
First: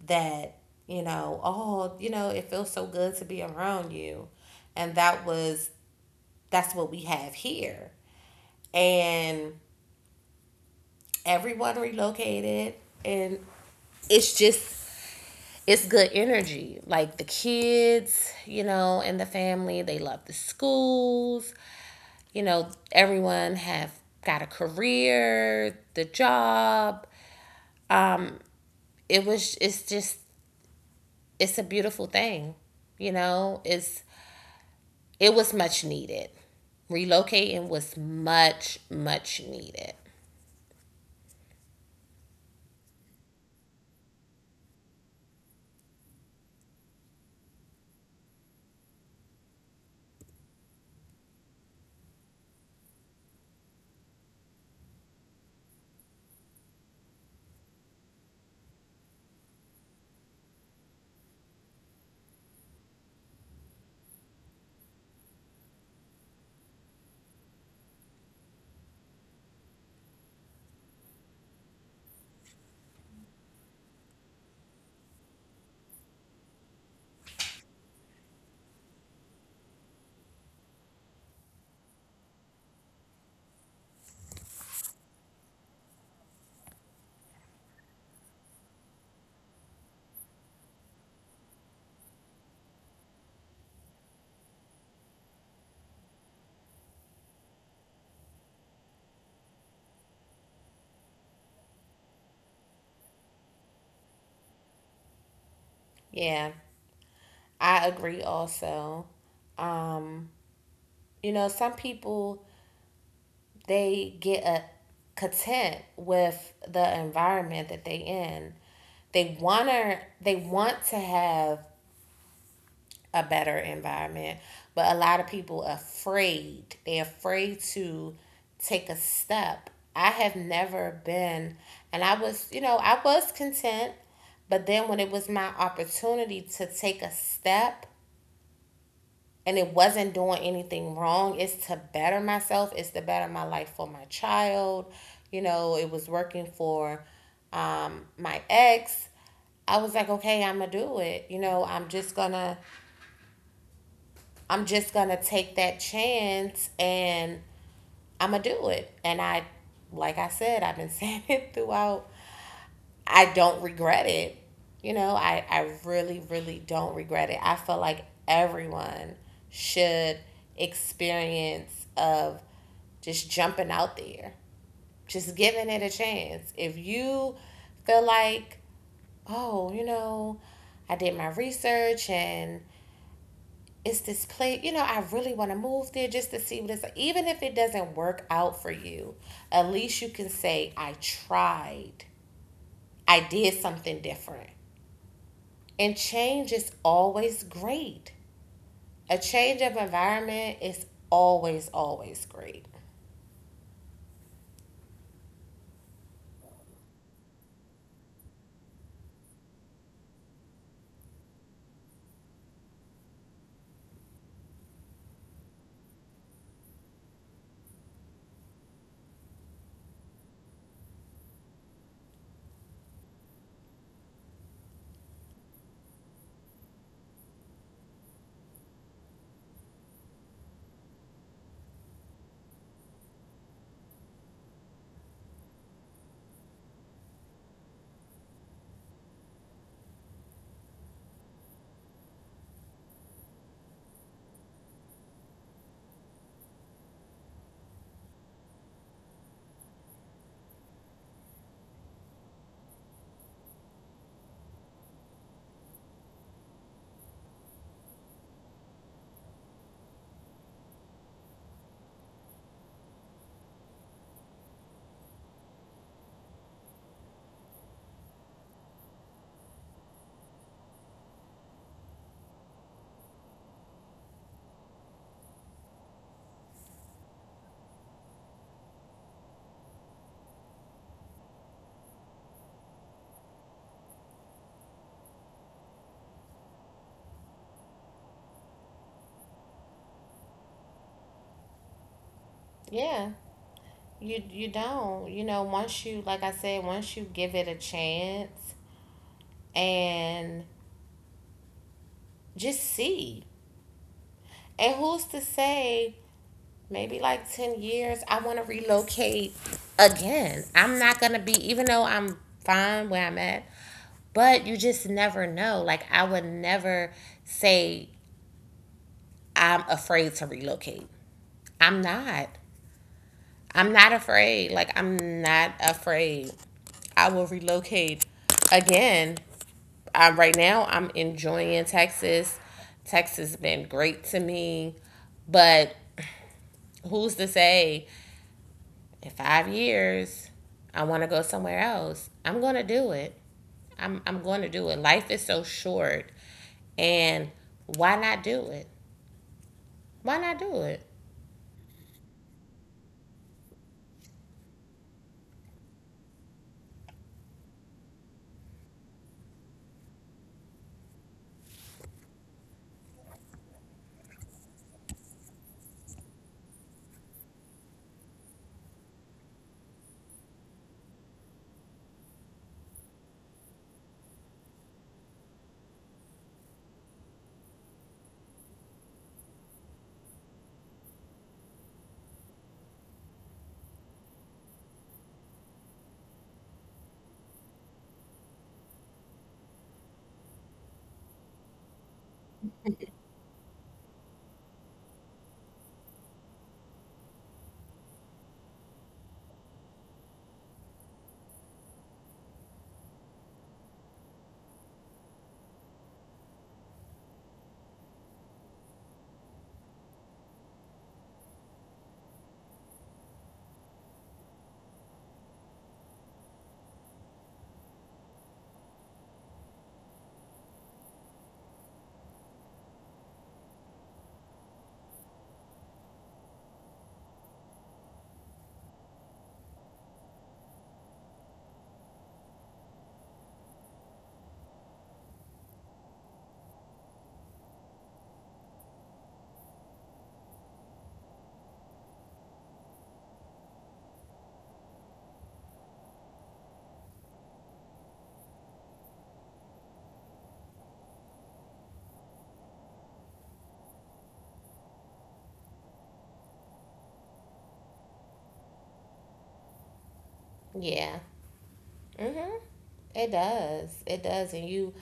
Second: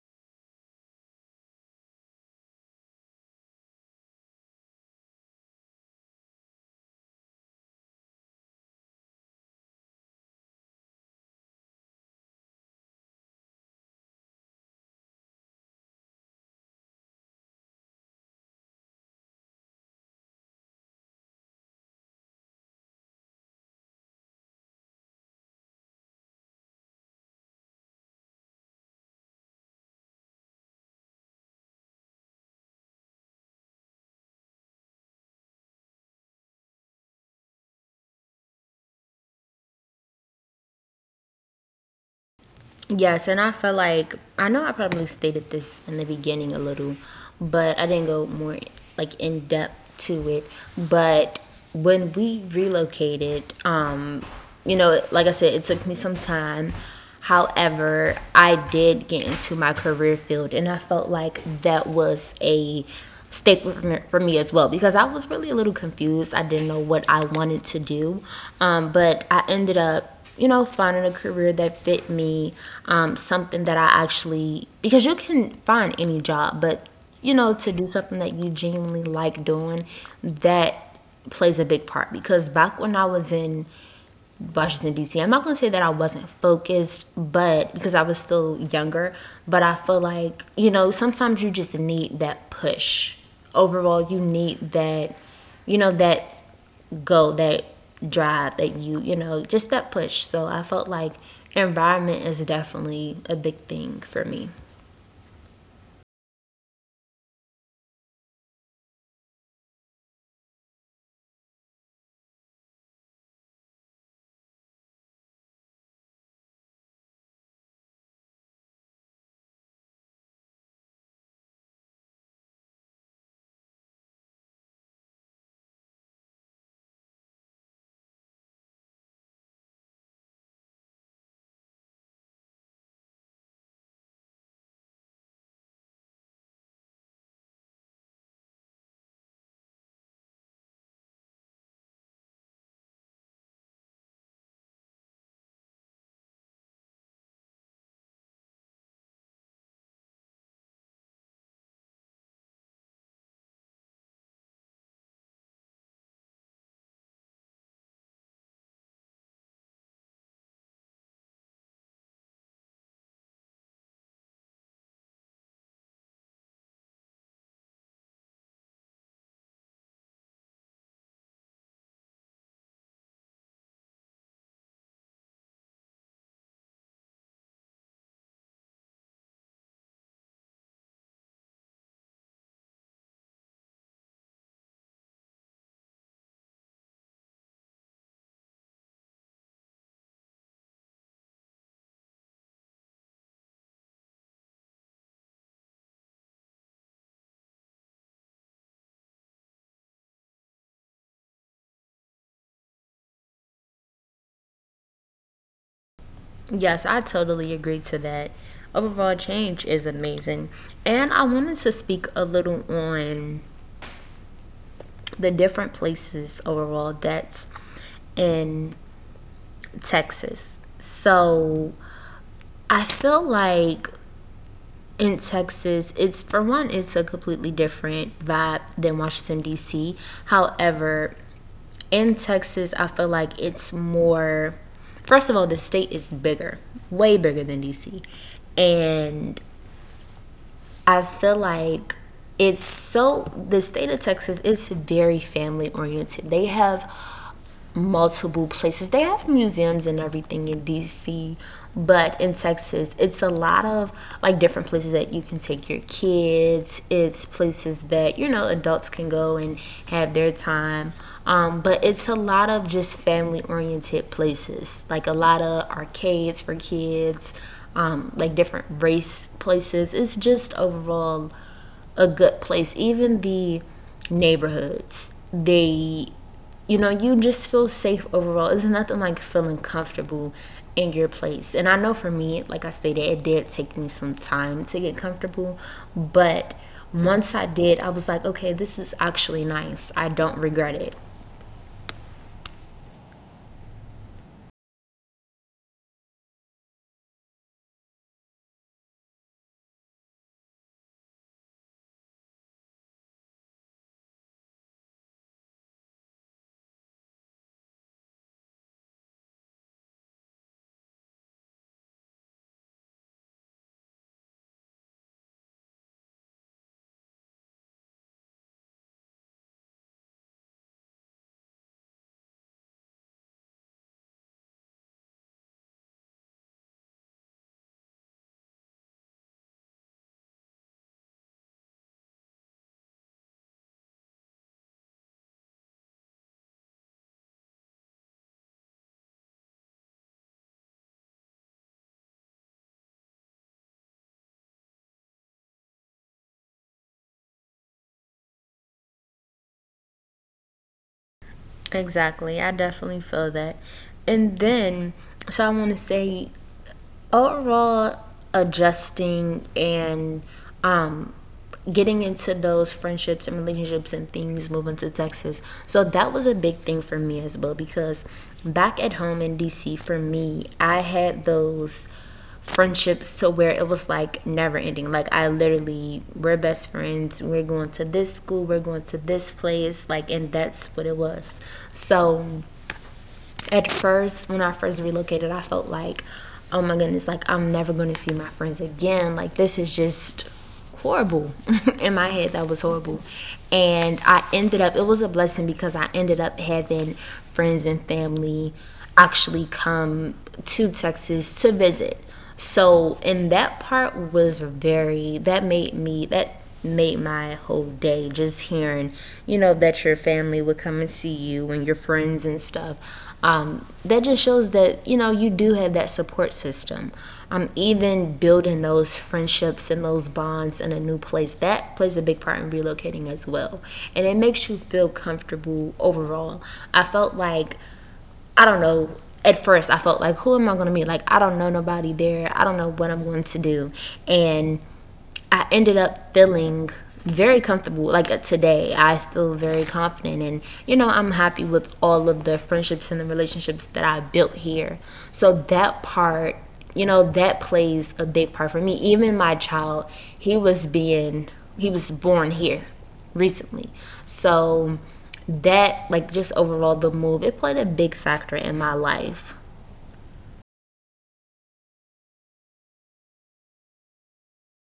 A: that, you know, oh, you know, it feels so good to be around you. And that was that's what we have here. And everyone relocated, and it's just it's good energy. Like the kids, you know, and the family, they love the schools. You know, everyone have got a career, the job. It was it's just it's a beautiful thing. You know, it's it was much needed. Relocating was much much needed.
B: Yes, and I felt like I know I probably stated this in the beginning a little, but I didn't go more like in depth to it. But when we relocated, you know, like I said, it took me some time. However, I did get into my career field, and I felt like that was a staple for me, as well because I was really a little confused. I didn't know what I wanted to do, but I ended up, you know, finding a career that fit me, something that I actually. Because you can find any job, but you know, to do something that you genuinely like doing, that plays a big part because back when I was in Washington D.C. I'm not gonna say that I wasn't focused, but because I was still younger, but I feel like you know sometimes you just need that push. Overall, you need that, you know, that go, that drive, that you know, just that push. So I felt like environment is definitely a big thing for me.
A: Yeah. I agree also. Um, you know, some people they get a content with the environment that they in. They want to have a better environment, but a lot of people are afraid. They're afraid to take a step. I have never been, and I was, you know, I was content, but then when it was my opportunity to take a step, and it wasn't doing anything wrong. It's to better myself, it's to better my life for my child. You know, it was working for my ex. I was like, okay, I'm gonna do it. You know, I'm just gonna take that chance and I'm gonna do it. And like I said, I've been saying it throughout, I don't regret it. You know, I really, really don't regret it. I feel like everyone should experience of just jumping out there, just giving it a chance. If you feel like, oh, you know, I did my research, and it's this place, you know, I really want to move there just to see what it's like. Even if it doesn't work out for you, at least you can say, I tried. I did something different. And change is always great. A change of environment is always, always great.
B: Yes, I totally agree to that. Overall change is amazing, and I wanted to speak a little on the different places overall that's in Texas. So I feel like in Texas, it's for one, it's a completely different vibe than Washington, D.C. However, in Texas, I feel like it's more, first of all, the state is bigger, way bigger than D.C. And I feel like it's so, the state of Texas is very family oriented. They have multiple places. They have museums and everything in DC, but in Texas, it's a lot of like different places that you can take your kids. It's places that, you know, adults can go and have their time. But it's a lot of just family oriented places, like a lot of arcades for kids, like different race places. It's just overall a good place. Even the neighborhoods, they you know, you just feel safe overall. It's nothing like feeling comfortable in your place. And I know for me, like I stated, it did take me some time to get comfortable, but once I did, I was like, okay, this is actually nice. I don't regret it.
A: Yeah. You don't. You know, once you, like I said, once you give it a chance and just see. And who's to say, maybe like 10 years I want to relocate again. I'm not going to be, even though I'm fine where I'm at, but you just never know. Like I would never say I'm afraid to relocate. I'm not. I'm not afraid. Like I'm not afraid. I will relocate again. Right now, I'm enjoying Texas. Texas has been great to me, but who's to say in 5 years I want to go somewhere else? I'm gonna do it. I'm going to do it. Life is so short, and why not do it? Why not do it?
B: Exactly. I definitely feel that. And then, so I want to say, overall adjusting and um getting into those friendships and relationships and things moving to Texas. So that was a big thing for me as well because back at home in DC for me, I had those friendships to where it was like never ending. Like I literally we're best friends. We're going to this school, we're going to this place, like and that's what it was. So at first, when I first relocated, I felt like, oh my goodness, like I'm never going to see my friends again. Like this is just horrible. In my head, that was horrible. And I ended up, it was a blessing because I ended up having friends and family actually come to Texas to visit. So, and that part was very, that made me, that made my whole day just hearing you know that your family would come and see you and your friends and stuff. Um, that just shows that you know you do have that support system even building those friendships and those bonds in a new place, that plays a big part in relocating as well, and it makes you feel comfortable overall. I felt like I don't know, at first I felt like, who am I going to meet? Like, I don't know nobody there. I don't know what I'm going to do. And I ended up feeling very comfortable. Like today, I feel very confident, and you know, I'm happy with all of the friendships and the relationships that I built here. So that part, you know, that plays a big part for me. Even my child, he was being, he was born here recently. So that, like, just overall, the move, it played a big factor in my life.
A: Yeah. Mhm. It does. It does. And you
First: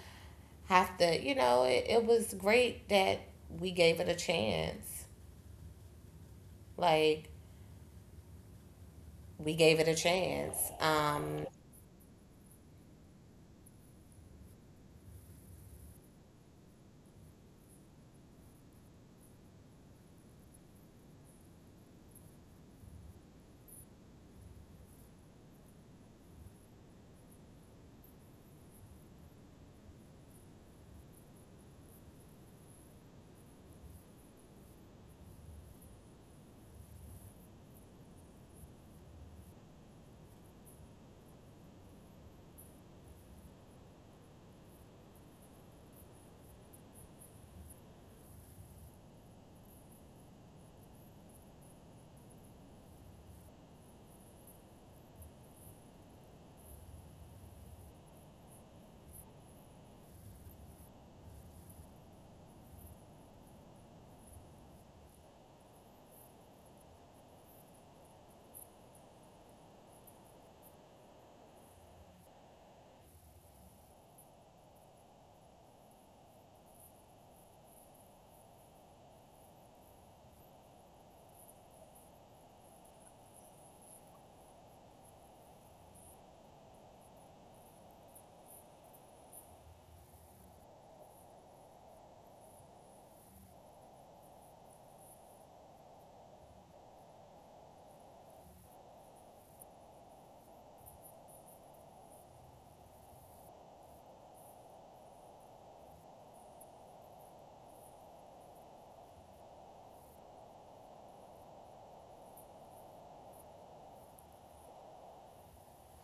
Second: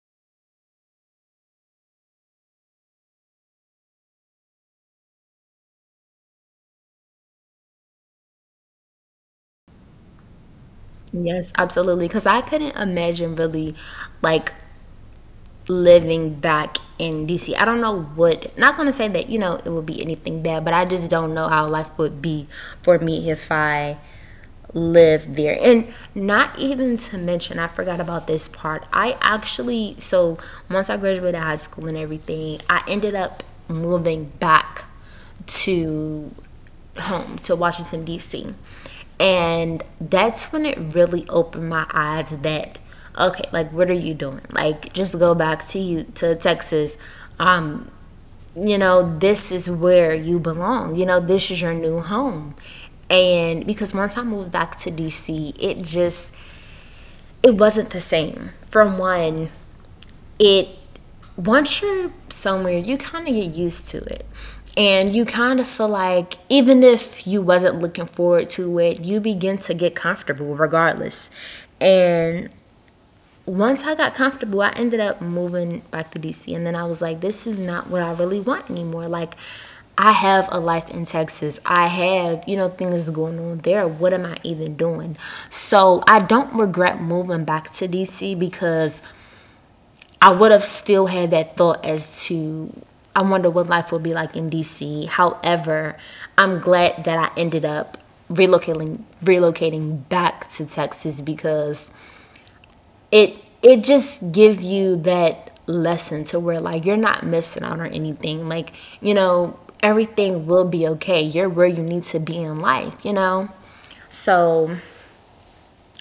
A: have to, you know, it was great that we gave it a chance. Like we gave it a chance.
B: Yes, absolutely. Because I couldn't imagine really, like, living back in DC. I don't know what, not going to say that, you know, it would be anything bad, but I just don't know how life would be for me if I lived there. And not even to mention, I forgot about this part. I actually, so once I graduated high school and everything, I ended up moving back to home to Washington DC. And that's when it really opened my eyes that, okay, like, what are you doing? Like, just go back to you to Texas. Um, you know, this is where you belong. You know, this is your new home. And because once I moved back to DC, it just it wasn't the same. From one, it once you're somewhere, you kind of get used to it. And you kind of feel like even if you wasn't looking forward to it, you begin to get comfortable regardless. And once I got comfortable, I ended up moving back to DC. And then I was like, this is not what I really want anymore. Like, I have a life in Texas. I have, you know, things going on there. What am I even doing? So I don't regret moving back to DC because I would have still had that thought as to I wonder what life would be like in DC. However, I'm glad that I ended up relocating back to Texas because it it just gives you that lesson to where, like, you're not missing out on anything. Everything will be okay. You're where you need to be in life, you know? So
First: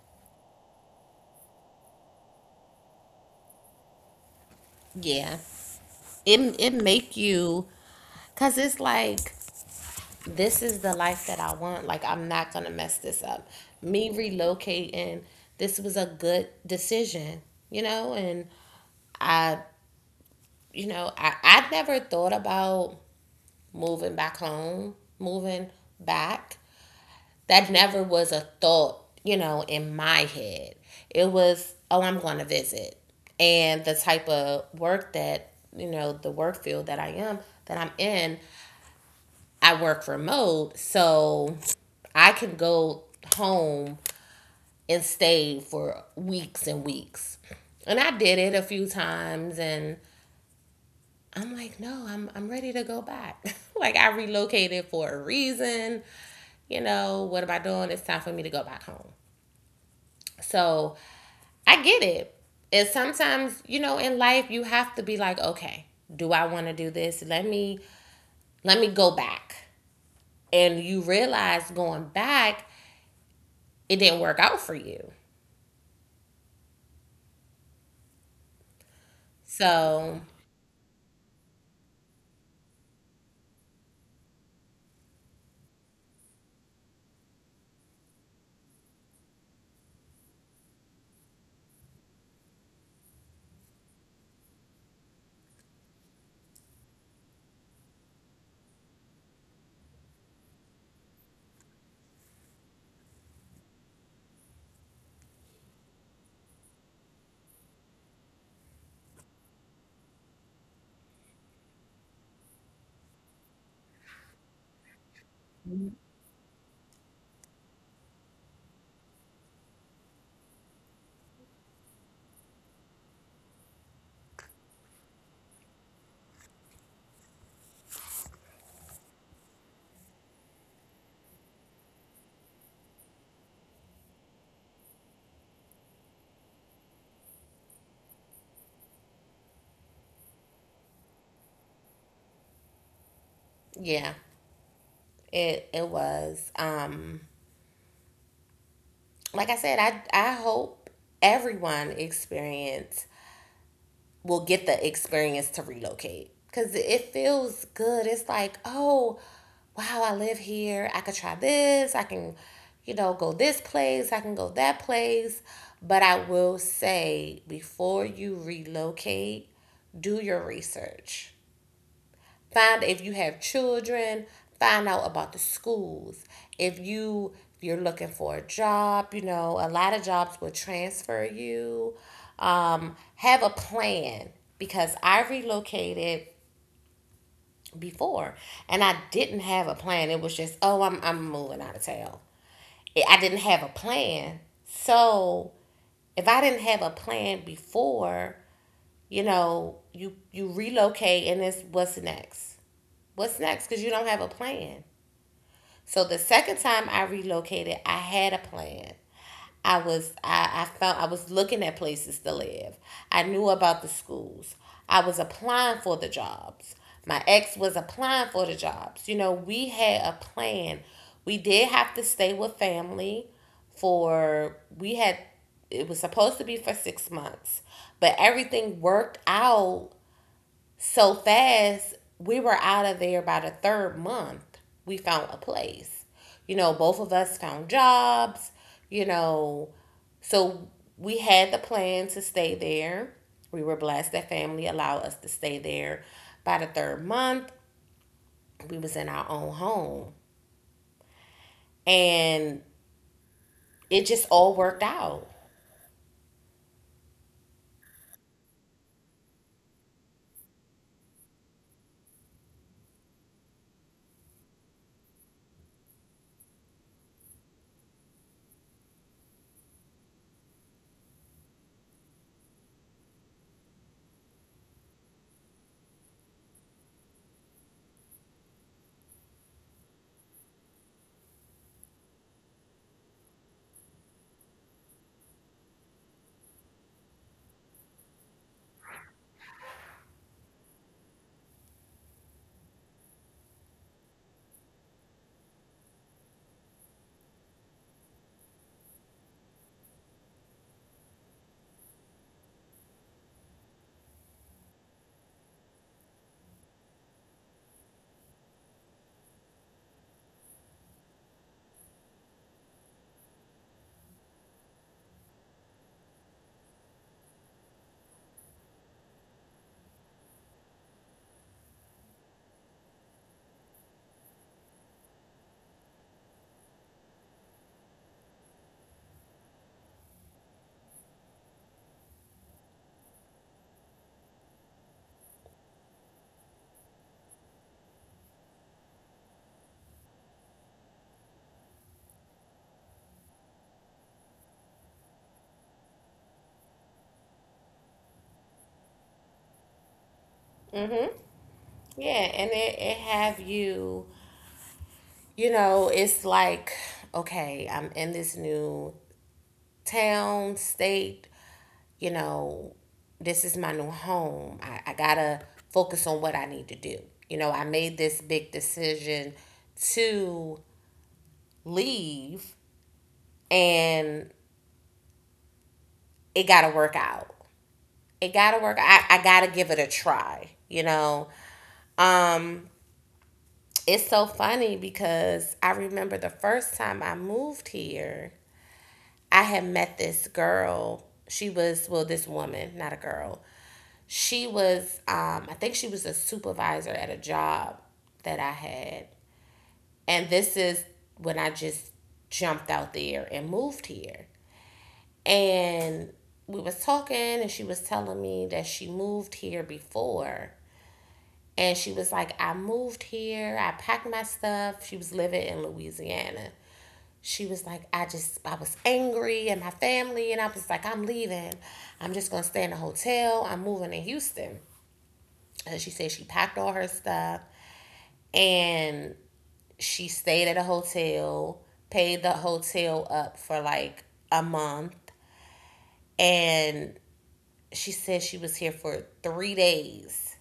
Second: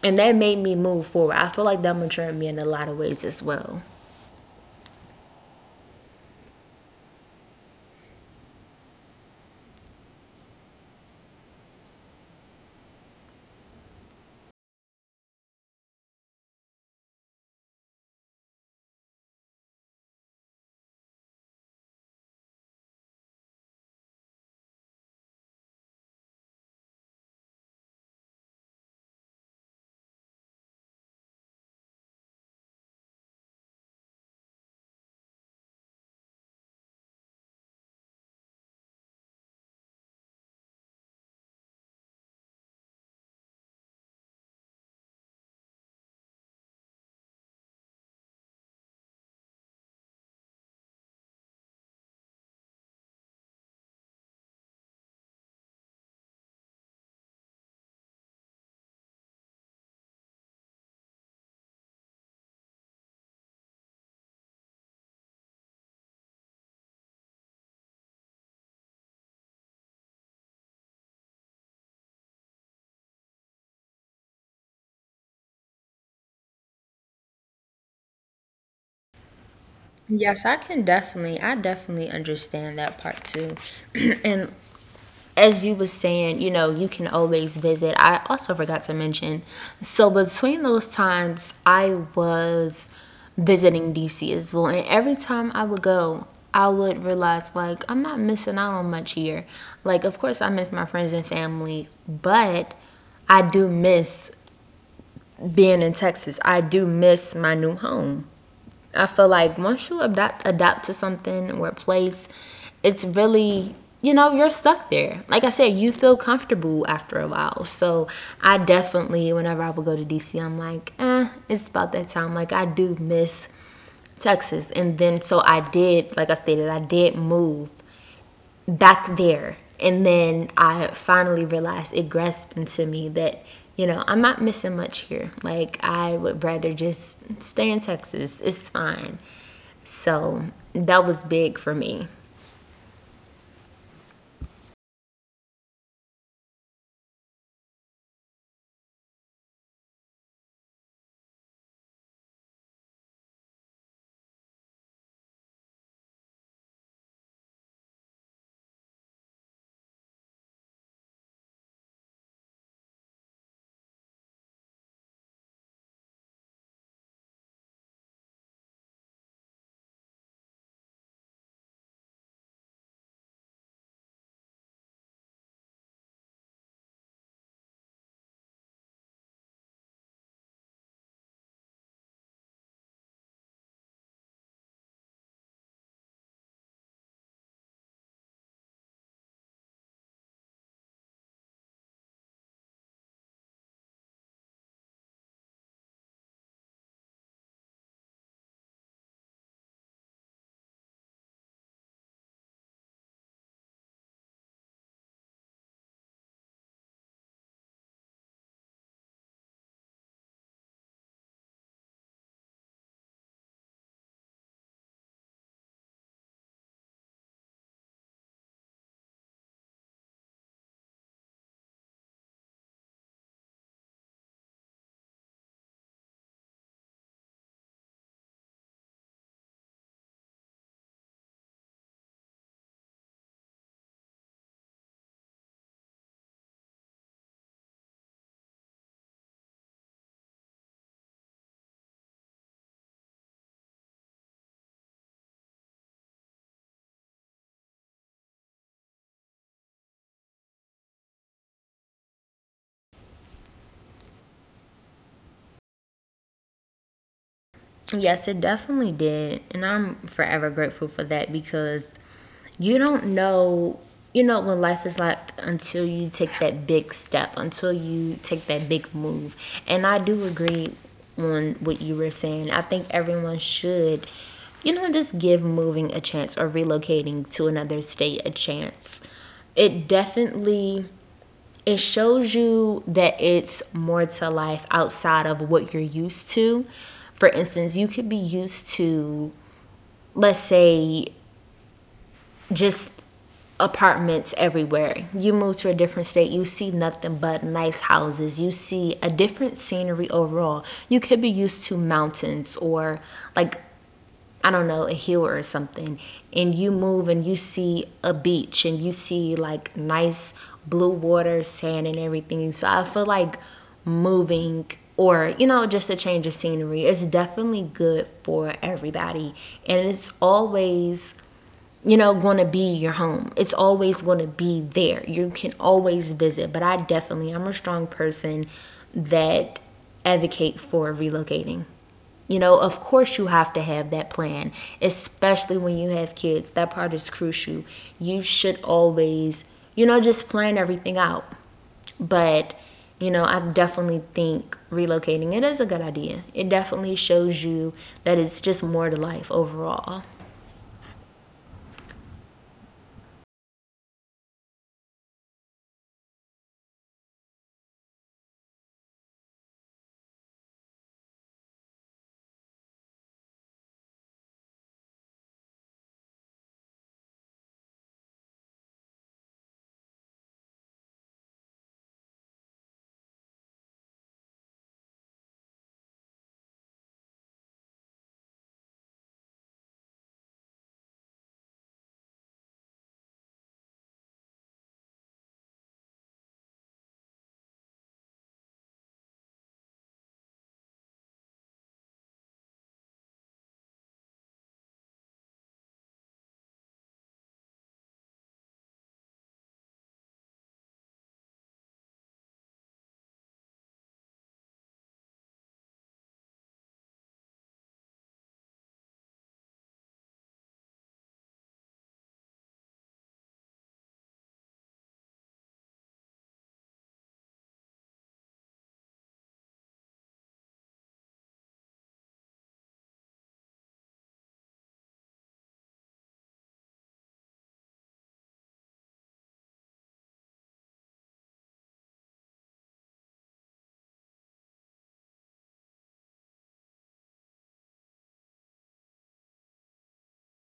B: and that made me move forward. I feel like that matured me in a lot of ways as well.
A: Yeah. It it make you cuz it's like this is the life that I want. Like I'm not going to mess this up. Me relocating, this was a good decision, you know. And I you know, I never thought about moving back home, moving back. That never was a thought, you know, in my head. It was, oh, I'm going to visit. And the type of work that, you know, the work field that that I'm in, I work remote. So I can go home and stay for weeks and weeks. And I did it a few times, and I'm like, no, I'm ready to go back. Like I relocated for a reason. You know, what am I doing? It's time for me to go back home. So I get it. And sometimes, you know, in life you have to be like, okay, do I want to do this? Let me go back. And you realize going back, it didn't work out for you. So
B: Yes, I can definitely, I definitely understand that part too. And as you was saying, you know, you can always visit. I also forgot to mention. So between those times, I was visiting DC as well. And every time I would go, I would realize, like, I'm not missing out on much here. Like, of course I miss my friends and family, but I do miss being in Texas. I do miss my new home. I feel like once you adapt to something or a place, it's really, you know, you're stuck there. Like I said, you feel comfortable after a while. So I definitely, whenever I would go to DC, I'm like, eh, it's about that time. Like, I do miss Texas, and then so I did. Like I stated, I did move back there. And then I finally realized it grasped into me that, you know, I'm not missing much here. Like, I would rather just stay in Texas. It's fine. So that was big for me.
A: yeah, it was. Like I said, I hope everyone experience will get the experience to relocate because it feels good. It's like, oh, wow, I live here. I could try this. I can, you know, go this place. I can go that place. But I will say before you relocate, do your research. Find, if you have children, find out about the schools. If you if you're looking for a job, you know, a lot of jobs will transfer you. Have a plan because I relocated before and I didn't have a plan. It was just, oh, I'm moving out of town. I didn't have a plan. So, if I didn't have a plan before, you know, you relocate and it's what's next? What's next, cuz you don't have a plan. So the second time I relocated, I had a plan. I found, I was looking at places to live. I knew about the schools. I was applying for the jobs. My ex was applying for the jobs. You know, we had a plan. We did have to stay with family for, we had, it was supposed to be for 6 months, but everything worked out so fast, we were out of there by the third month. We found a place. You know, both of us found jobs, you know. So we had the plan to stay there. We were blessed that family allowed us to stay there. By the third month, we was in our own home. And it just all worked out.
B: Yes, it definitely did. And I'm forever grateful for that because you don't know, you know, what life is like until you take that big step, until you take that big move. And I do agree on what you were saying. I think everyone should, you know, just give moving a chance or relocating to another state a chance. It definitely, it shows you that it's more to life outside of what you're used to. For instance, you could be used to, let's say, just apartments everywhere. You move to a different state, you see nothing but nice houses. You see a different scenery overall. You could be used to mountains or, like, I don't know, a hill or something, and you move and you see a beach and you see like nice blue water, sand and everything. So I feel like moving, or, you know, just a change of scenery is definitely good for everybody. And it's always, you know, going to be your home. It's always going to be there. You can always visit, but I definitely, I'm a strong person that advocate for relocating. You know, of course you have to have that plan, especially when you have kids. That part is crucial. You should always, you know, just plan everything out. But, you know, I definitely think relocating, it is a good idea. It definitely shows you that it's just more to life overall.
A: Yeah, and it have you, you know, it's like, okay, I'm in this new town, state, you know, this is my new home. I gotta focus on what I need to do. You know, I made this big decision to leave and it gotta work out. It gotta work. I gotta give it a try, you know. Um, it's so funny because I remember the first time I moved here, I had met this girl. She was, well, this woman, not a girl. She was, I think she was a supervisor at a job that I had. And this is when I just jumped out there and moved here. And we was talking and she was telling me that she moved here before. And she was like, "I moved here, I packed my stuff." She was living in Louisiana. She was like, "I just, I was angry and my family, and I was like, I'm leaving. I'm just going to stay in a hotel. I'm moving to Houston." And she said she packed all her stuff and she stayed at a hotel, paid the hotel up for like a month. And she said she was here for 3 days.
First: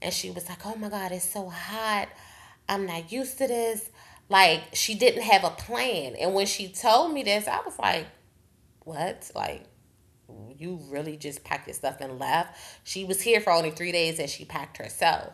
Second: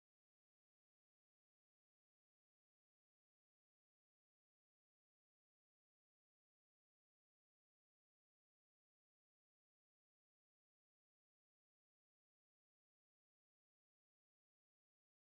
A: And she was like, "Oh my God, it's so hot. I'm not used to this." Like, she didn't have a plan. And when she told me this, I was like, "What? Like, you really just packed your stuff and left." She was here for only 3 days and she packed herself.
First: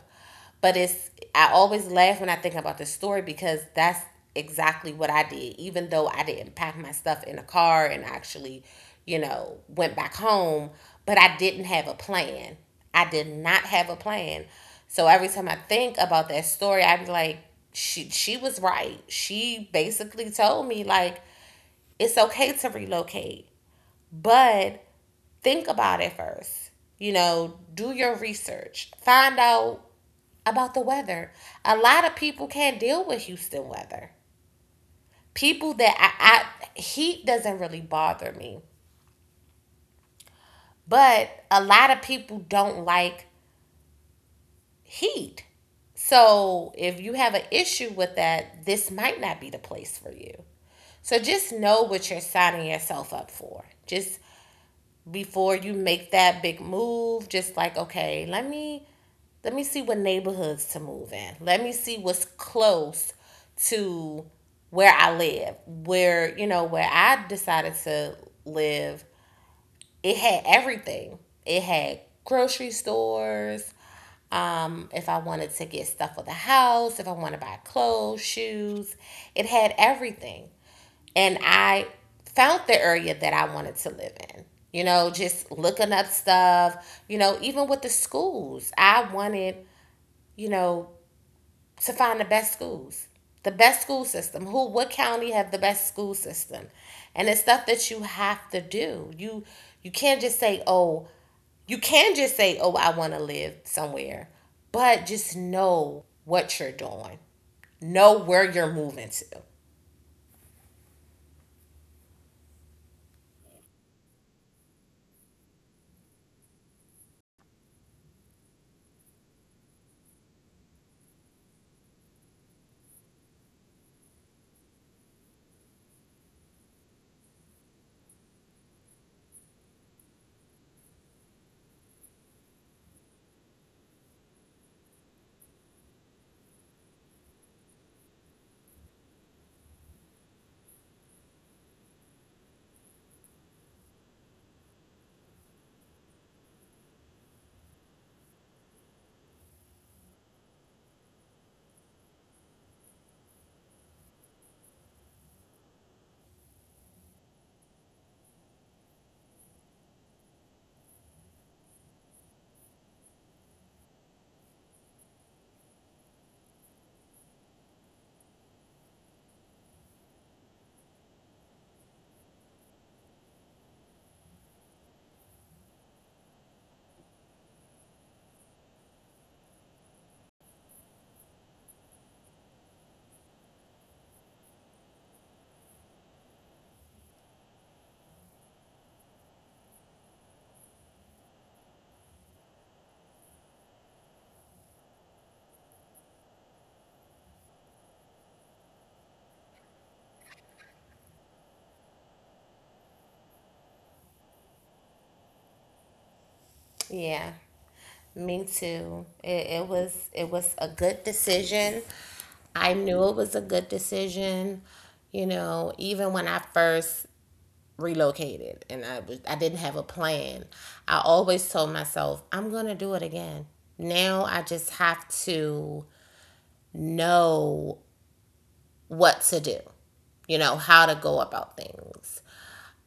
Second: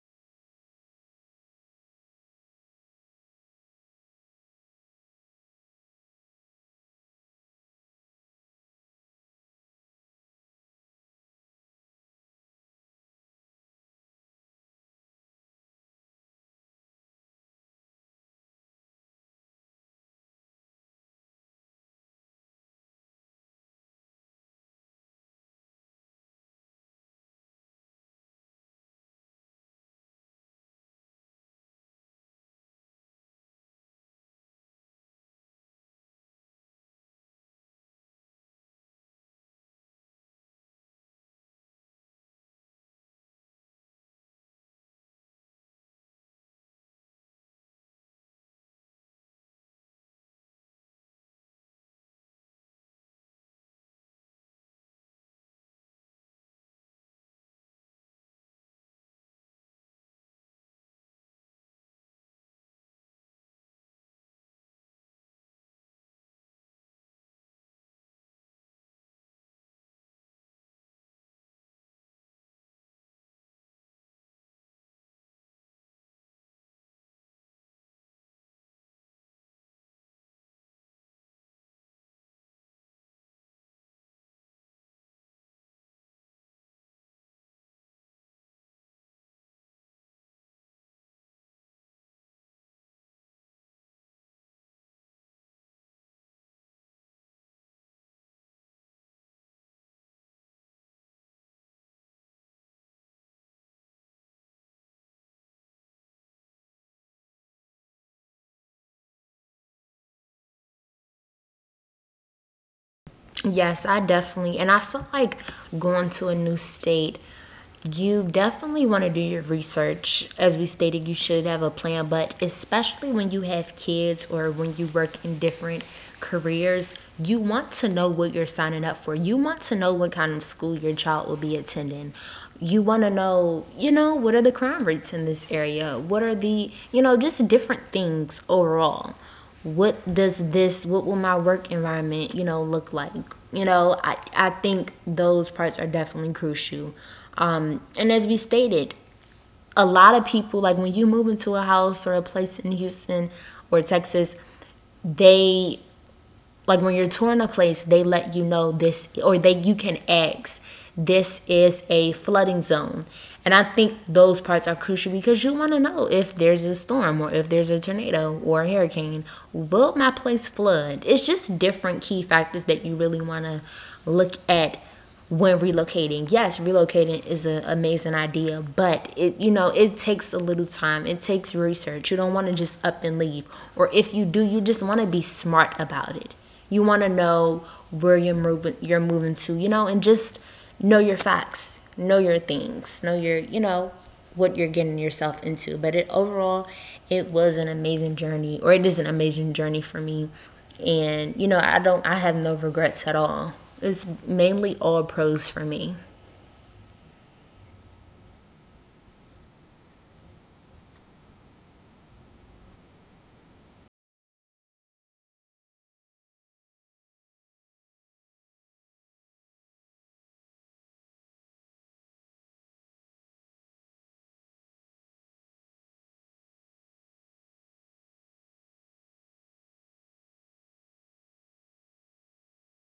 A: But it's I always laugh when I think about this story because that's exactly what I did. Even though I didn't pack my stuff in a car and actually, you know, went back home, but I didn't have a plan. I did not have a plan. So every time I think about that story, I'm like, she was right. She basically told me like it's okay to relocate, but think about it first. You know, do your research. Find out about the weather. A lot of people can't deal with Houston weather. People that I heat doesn't really bother me, but a lot of people don't like heat. So if you have an issue with that, this might not be the place for you. So just know what you're signing yourself up for. Just before you make that big move, just like, okay, let me see what neighborhoods to move in. Let me see what's close to where I live. Where, you know, where I decided to live, it had everything. It had grocery stores, if I wanted to get stuff for the house, if I want to buy clothes, shoes, it had everything and I found the area that I wanted to live in. You know, just looking up stuff, you know, even with the schools. I wanted, you know, to find the best schools. The best school system. Who what county have the best school system? And it's stuff that you have to do. You can't just say, "Oh, you can just say, Oh, I want to live somewhere." But just know what you're doing. Know where you're moving to.
B: Yes, I definitely. And I feel like going to a new state, you definitely want to do your research. As we stated, you should have a plan, but especially when you have kids or when you work in different careers, you want to know what you're signing up for. You want to know what kind of school your child will be attending. You want to know, you know, what are the crime rates in this area? What are the, you know, just different things overall. What does this, what will my work environment, you know, look like? You know, I think those parts are definitely crucial. And as we stated, a lot of people, like, when you move into a house or a place in Houston or Texas, they, like, when you're touring a place they let you know this, or they, you can ask, this is a flooding zone. And I think those parts are crucial because you want to know if there's a storm or if there's a tornado or a hurricane, will my place flood? It's just different key factors that you really want to look at when relocating. Yes, relocating is an amazing idea, but it, you know, it takes a little time. It takes research. You don't want to just up and leave, or if you do, you just want to be smart about it. You want to know where you're moving. You're moving to, you know, and just know your facts, know your things, know your, you know, what you're getting yourself into. But it overall, it was an amazing journey, or it is an amazing journey for me. And you know, I don't, I have no regrets at all. It's mainly all pros for me.
A: Yeah, me too. It was it was a good decision. I knew it was a good decision. You know, even when I first relocated and I was I didn't have a plan. I always told myself, I'm going to do it again. Now I just have to know what to do. You know, how to go about things.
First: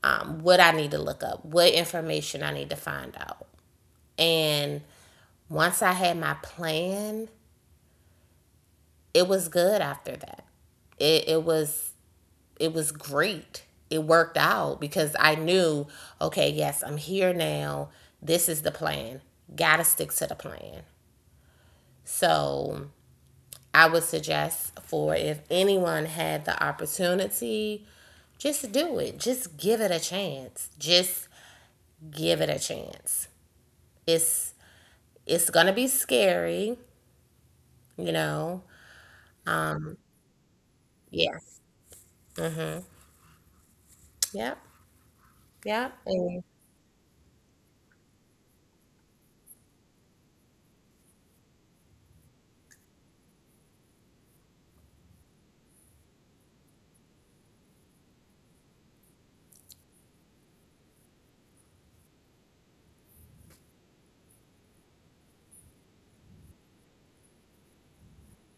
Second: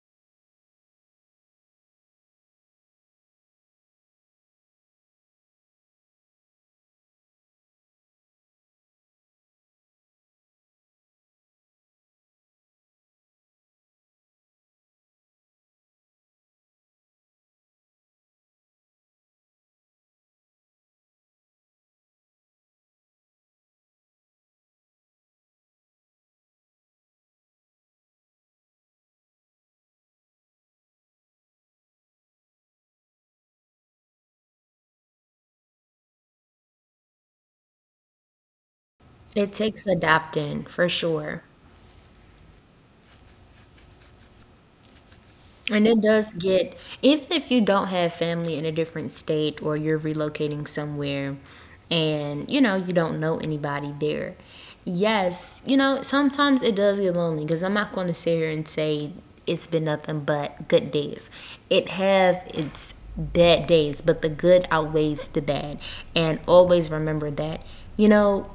A: What I need to look up, what information I need to find out. And once I had my plan, it was good after that. It it was great. It worked out because I knew, okay, yes, I'm here now. This is the plan. Gotta stick to the plan. So I would suggest for if anyone had the opportunity, just do it. Just give it a chance. Just give it a chance. It's it's gonna be scary, you know.
B: It takes
A: Um,
B: adapting for
A: Yeah.
B: sure.
A: Yep.
B: And
A: Yep.
B: it does
A: And
B: get, even if you don't have family in a different state or you're relocating somewhere and, you know, you don't know anybody there. Yes, you know, sometimes it does get lonely because I'm not going to sit here and say it's been nothing but good days. It have its bad days, but the good outweighs the bad. And always remember that, you know,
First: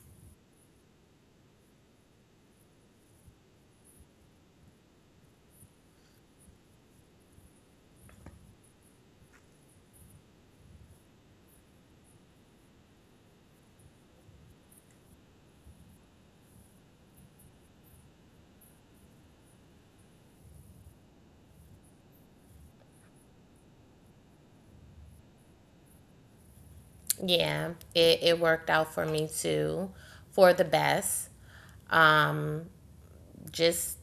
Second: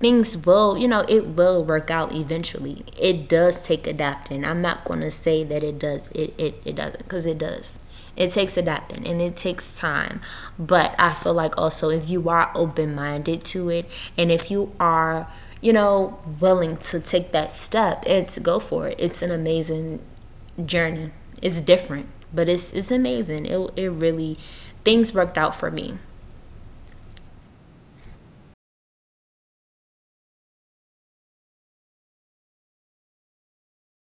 B: things will, you know, it will work out eventually. It does take adapting. I'm not going to say that it does. It it doesn't, because it does. It takes adapting and it takes time. But I feel like also if you are open-minded to it and if you are, you know, willing to take that step and to go for it, it's an amazing journey. It's different, but it's amazing. It really, things worked out for me.
A: yeah, it worked out for me too, for the best. Um, just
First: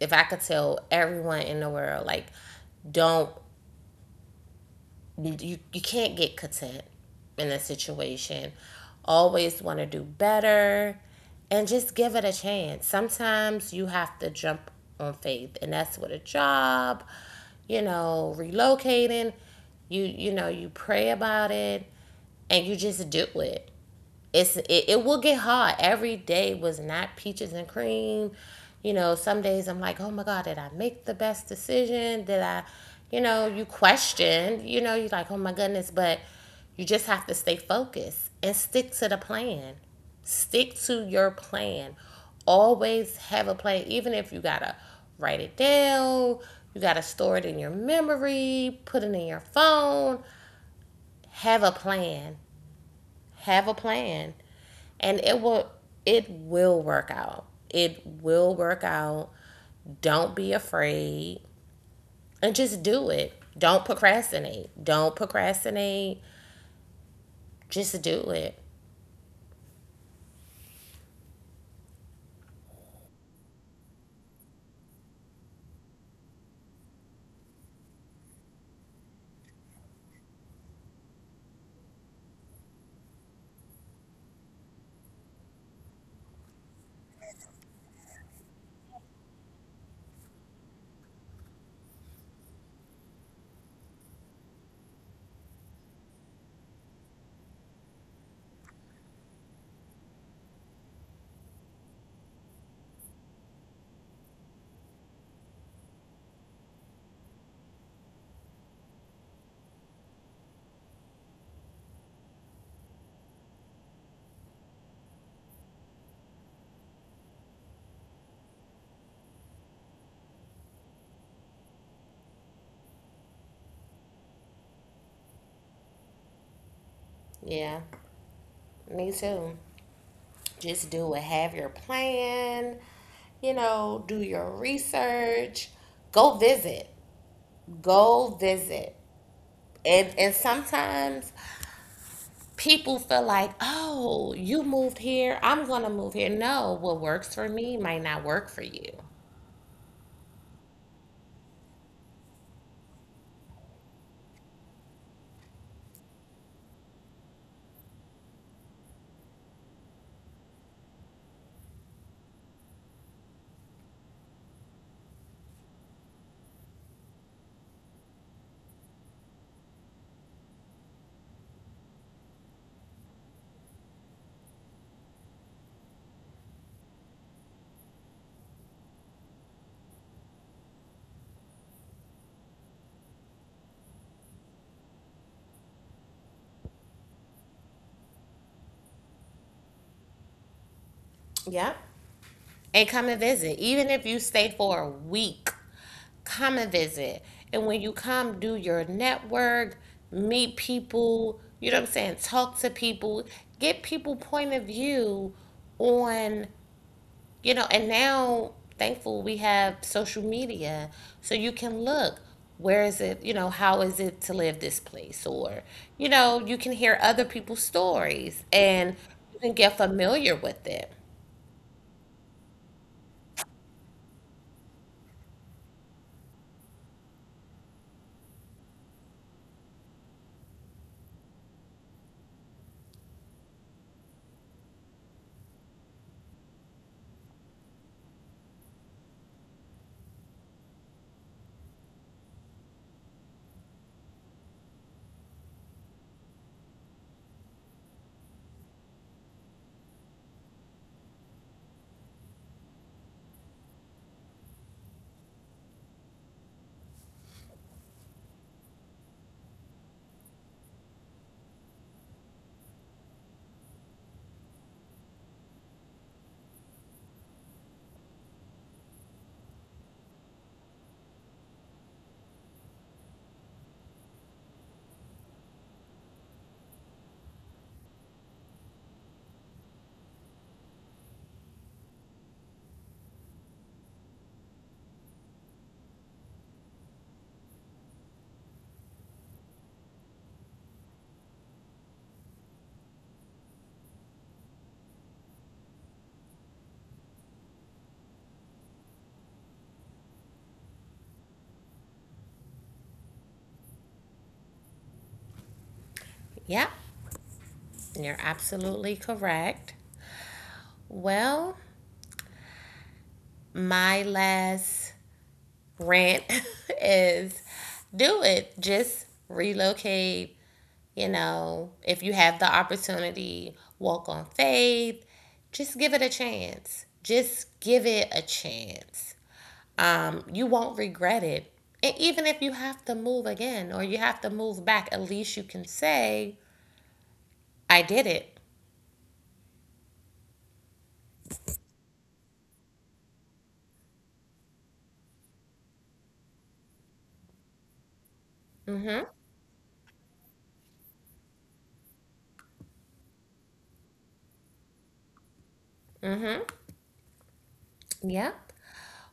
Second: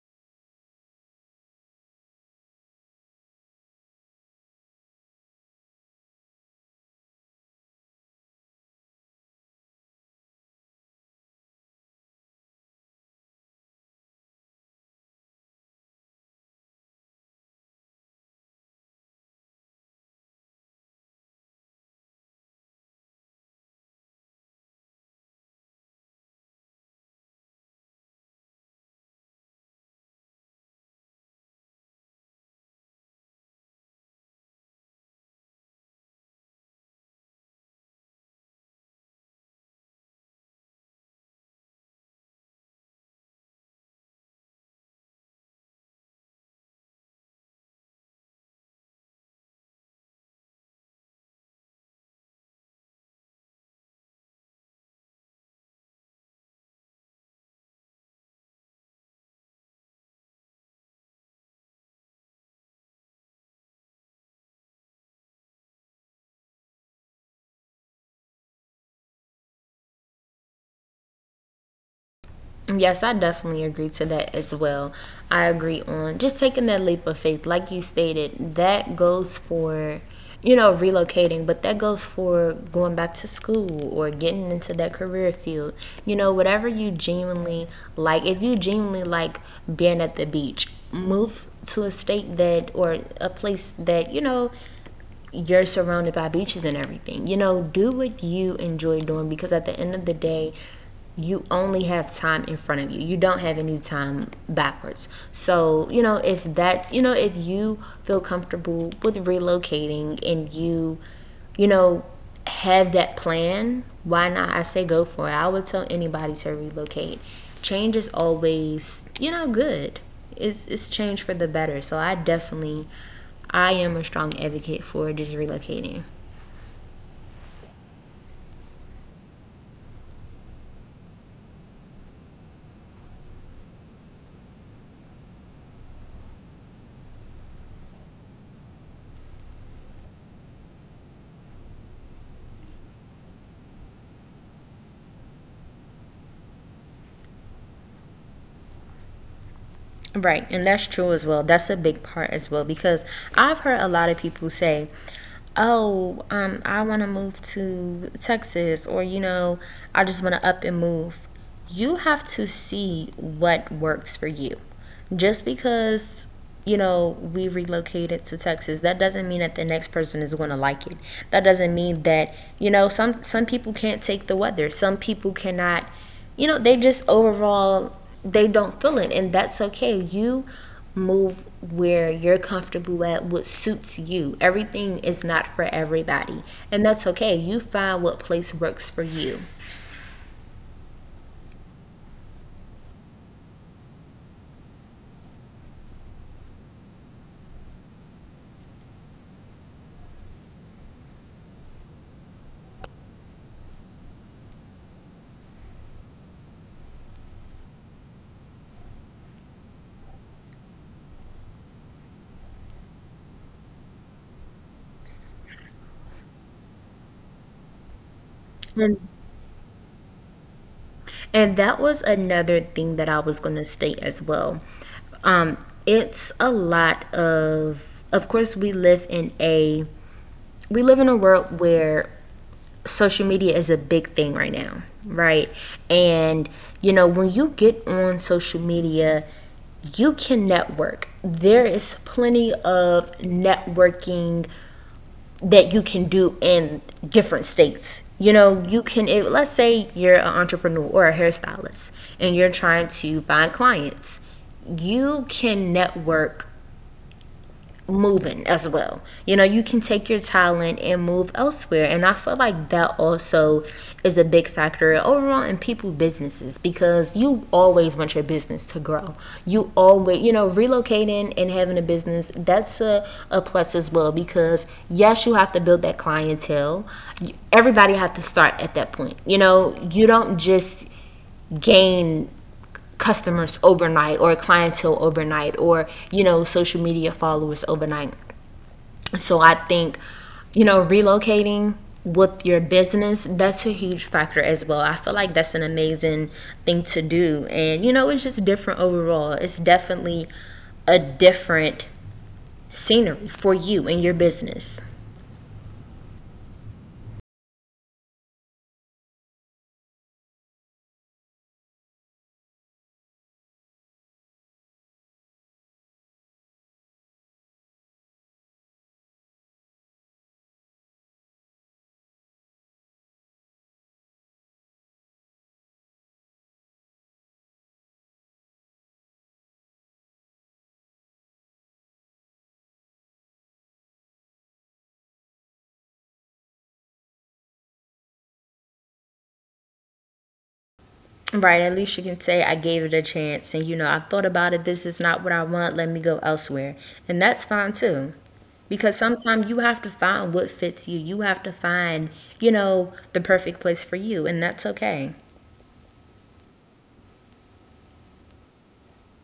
A: if I could tell everyone in the world, like, don't you you can't get content in a situation. Always want to do better and just give it a chance. Sometimes you have to jump on faith, and that's with a job, you know, relocating. You know, you pray about it and you just do it. It's it will get hard. Every day was not peaches and cream. You know, some days I'm like, oh my God, did I make the best decision? Did I, you know, you question, you know, you're like, oh my goodness, but you just have to stay focused and stick to the plan. Stick to your plan. Always have a plan, even if you gotta write it down, you gotta store it in your memory, put it in your phone. Have a plan. Have a plan and it will work out. It will work out. Don't be afraid and just do it. Don't procrastinate. Don't procrastinate. Just do it.
B: Yes, I definitely agree to that as well. I agree on just taking that leap of faith. Like you stated, that goes for, you know, relocating, but that goes for going back to school or getting into that career field. You know, whatever you genuinely like, if you genuinely like being at the beach, move to a state that, or a place that, you know, you're surrounded by beaches and everything. You know, do what you enjoy doing because at the end of the day, you only have time in front of you. You don't have any time backwards. So, you know, if that's, you know, if you feel comfortable with relocating and you know, have that plan, why not? I say go for it. I would tell anybody to relocate. Change is always, you know, good. It's change for the better. So I definitely, I am a strong advocate for just relocating.
A: Yeah. Me too. Just do it. Have your plan. You know, do your research. Go visit. Go visit. And sometimes people feel like, oh, you moved here, I'm gonna move here. No, what works for me might not work for you.
B: Right, and that's true as well. That's a big part as well because I've heard a lot of people say, oh, I want to move to Texas, or, you know, I just want to up and move. You have to see what works for you just because, you know, we relocated to Texas, that doesn't mean that the next person is going to like it. That doesn't mean that, you know, some people can't take the weather, some people cannot, you know, they just overall, they don't feel it, and that's okay. You move where you're comfortable at, what suits you. Everything is not for everybody, and that's okay. You find what place works for you.
A: Yep. And come and visit. Even if you stay for a week, come and visit. And when you come, do your network, meet people, you know what I'm saying? Talk to people, get people point of view on. You know, and now, thankful, we have social media, so you can look. Where is it? You know, how is it to live this place? Or, you know, you can hear other people's stories and
B: And
A: you can get familiar with it.
B: And that was another thing that I was going to state as well. Um, it's a lot of course, we live in a, we live in a world where social media is a big thing right now, right? And you know, when you get on social media, you can network. There is plenty of networking that you can do in different states. You know, you can, if, let's say you're an entrepreneur or a hairstylist and you're trying to find clients, you can network moving as well. You know, you can take your talent and move elsewhere. And I feel like that also is a big factor overall in people's businesses because you always want your business to grow. You always, you know, relocating and having a business, that's a plus as well because yes, you have to build that clientele. Everybody have to start at that point. You know, you don't just gain customers overnight or clientele overnight or, you know, social media followers overnight. So I think, you know, relocating with your business, that's a huge factor as well. I feel like that's an amazing thing to do. And, you know, it's just different overall. It's definitely a different scenery for you and your business.
A: Yep, you're absolutely correct. Well, my last rant is do it. Just relocate. You know, if you have the opportunity, walk on faith. Just give it a chance. Just give it a chance. You won't regret it. And even if you have to move again or you have to move back, at least you can say, I did it.
B: Right, at least you can say I gave it a chance and, you know, I thought about it, this is not what I want, let me go elsewhere. And that's fine too. Because sometimes you have to find what fits you. You have to find, you know, the perfect place for you, and that's okay.
A: Yep.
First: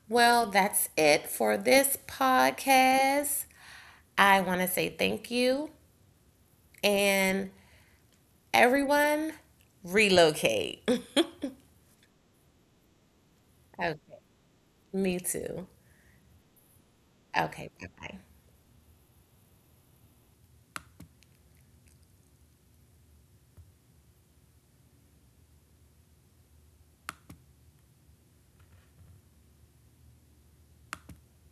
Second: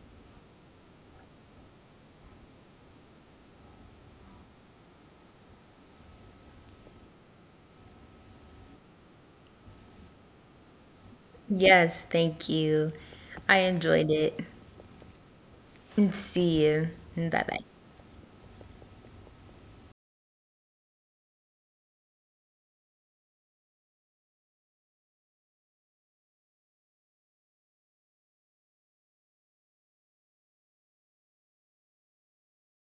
A: Well, that's it for this podcast. I want to say thank you and everyone relocate.
B: Yes, thank you. I
A: Okay,
B: enjoyed it.
A: me too.
B: See you. Bye
A: Okay,
B: bye.
A: bye-bye.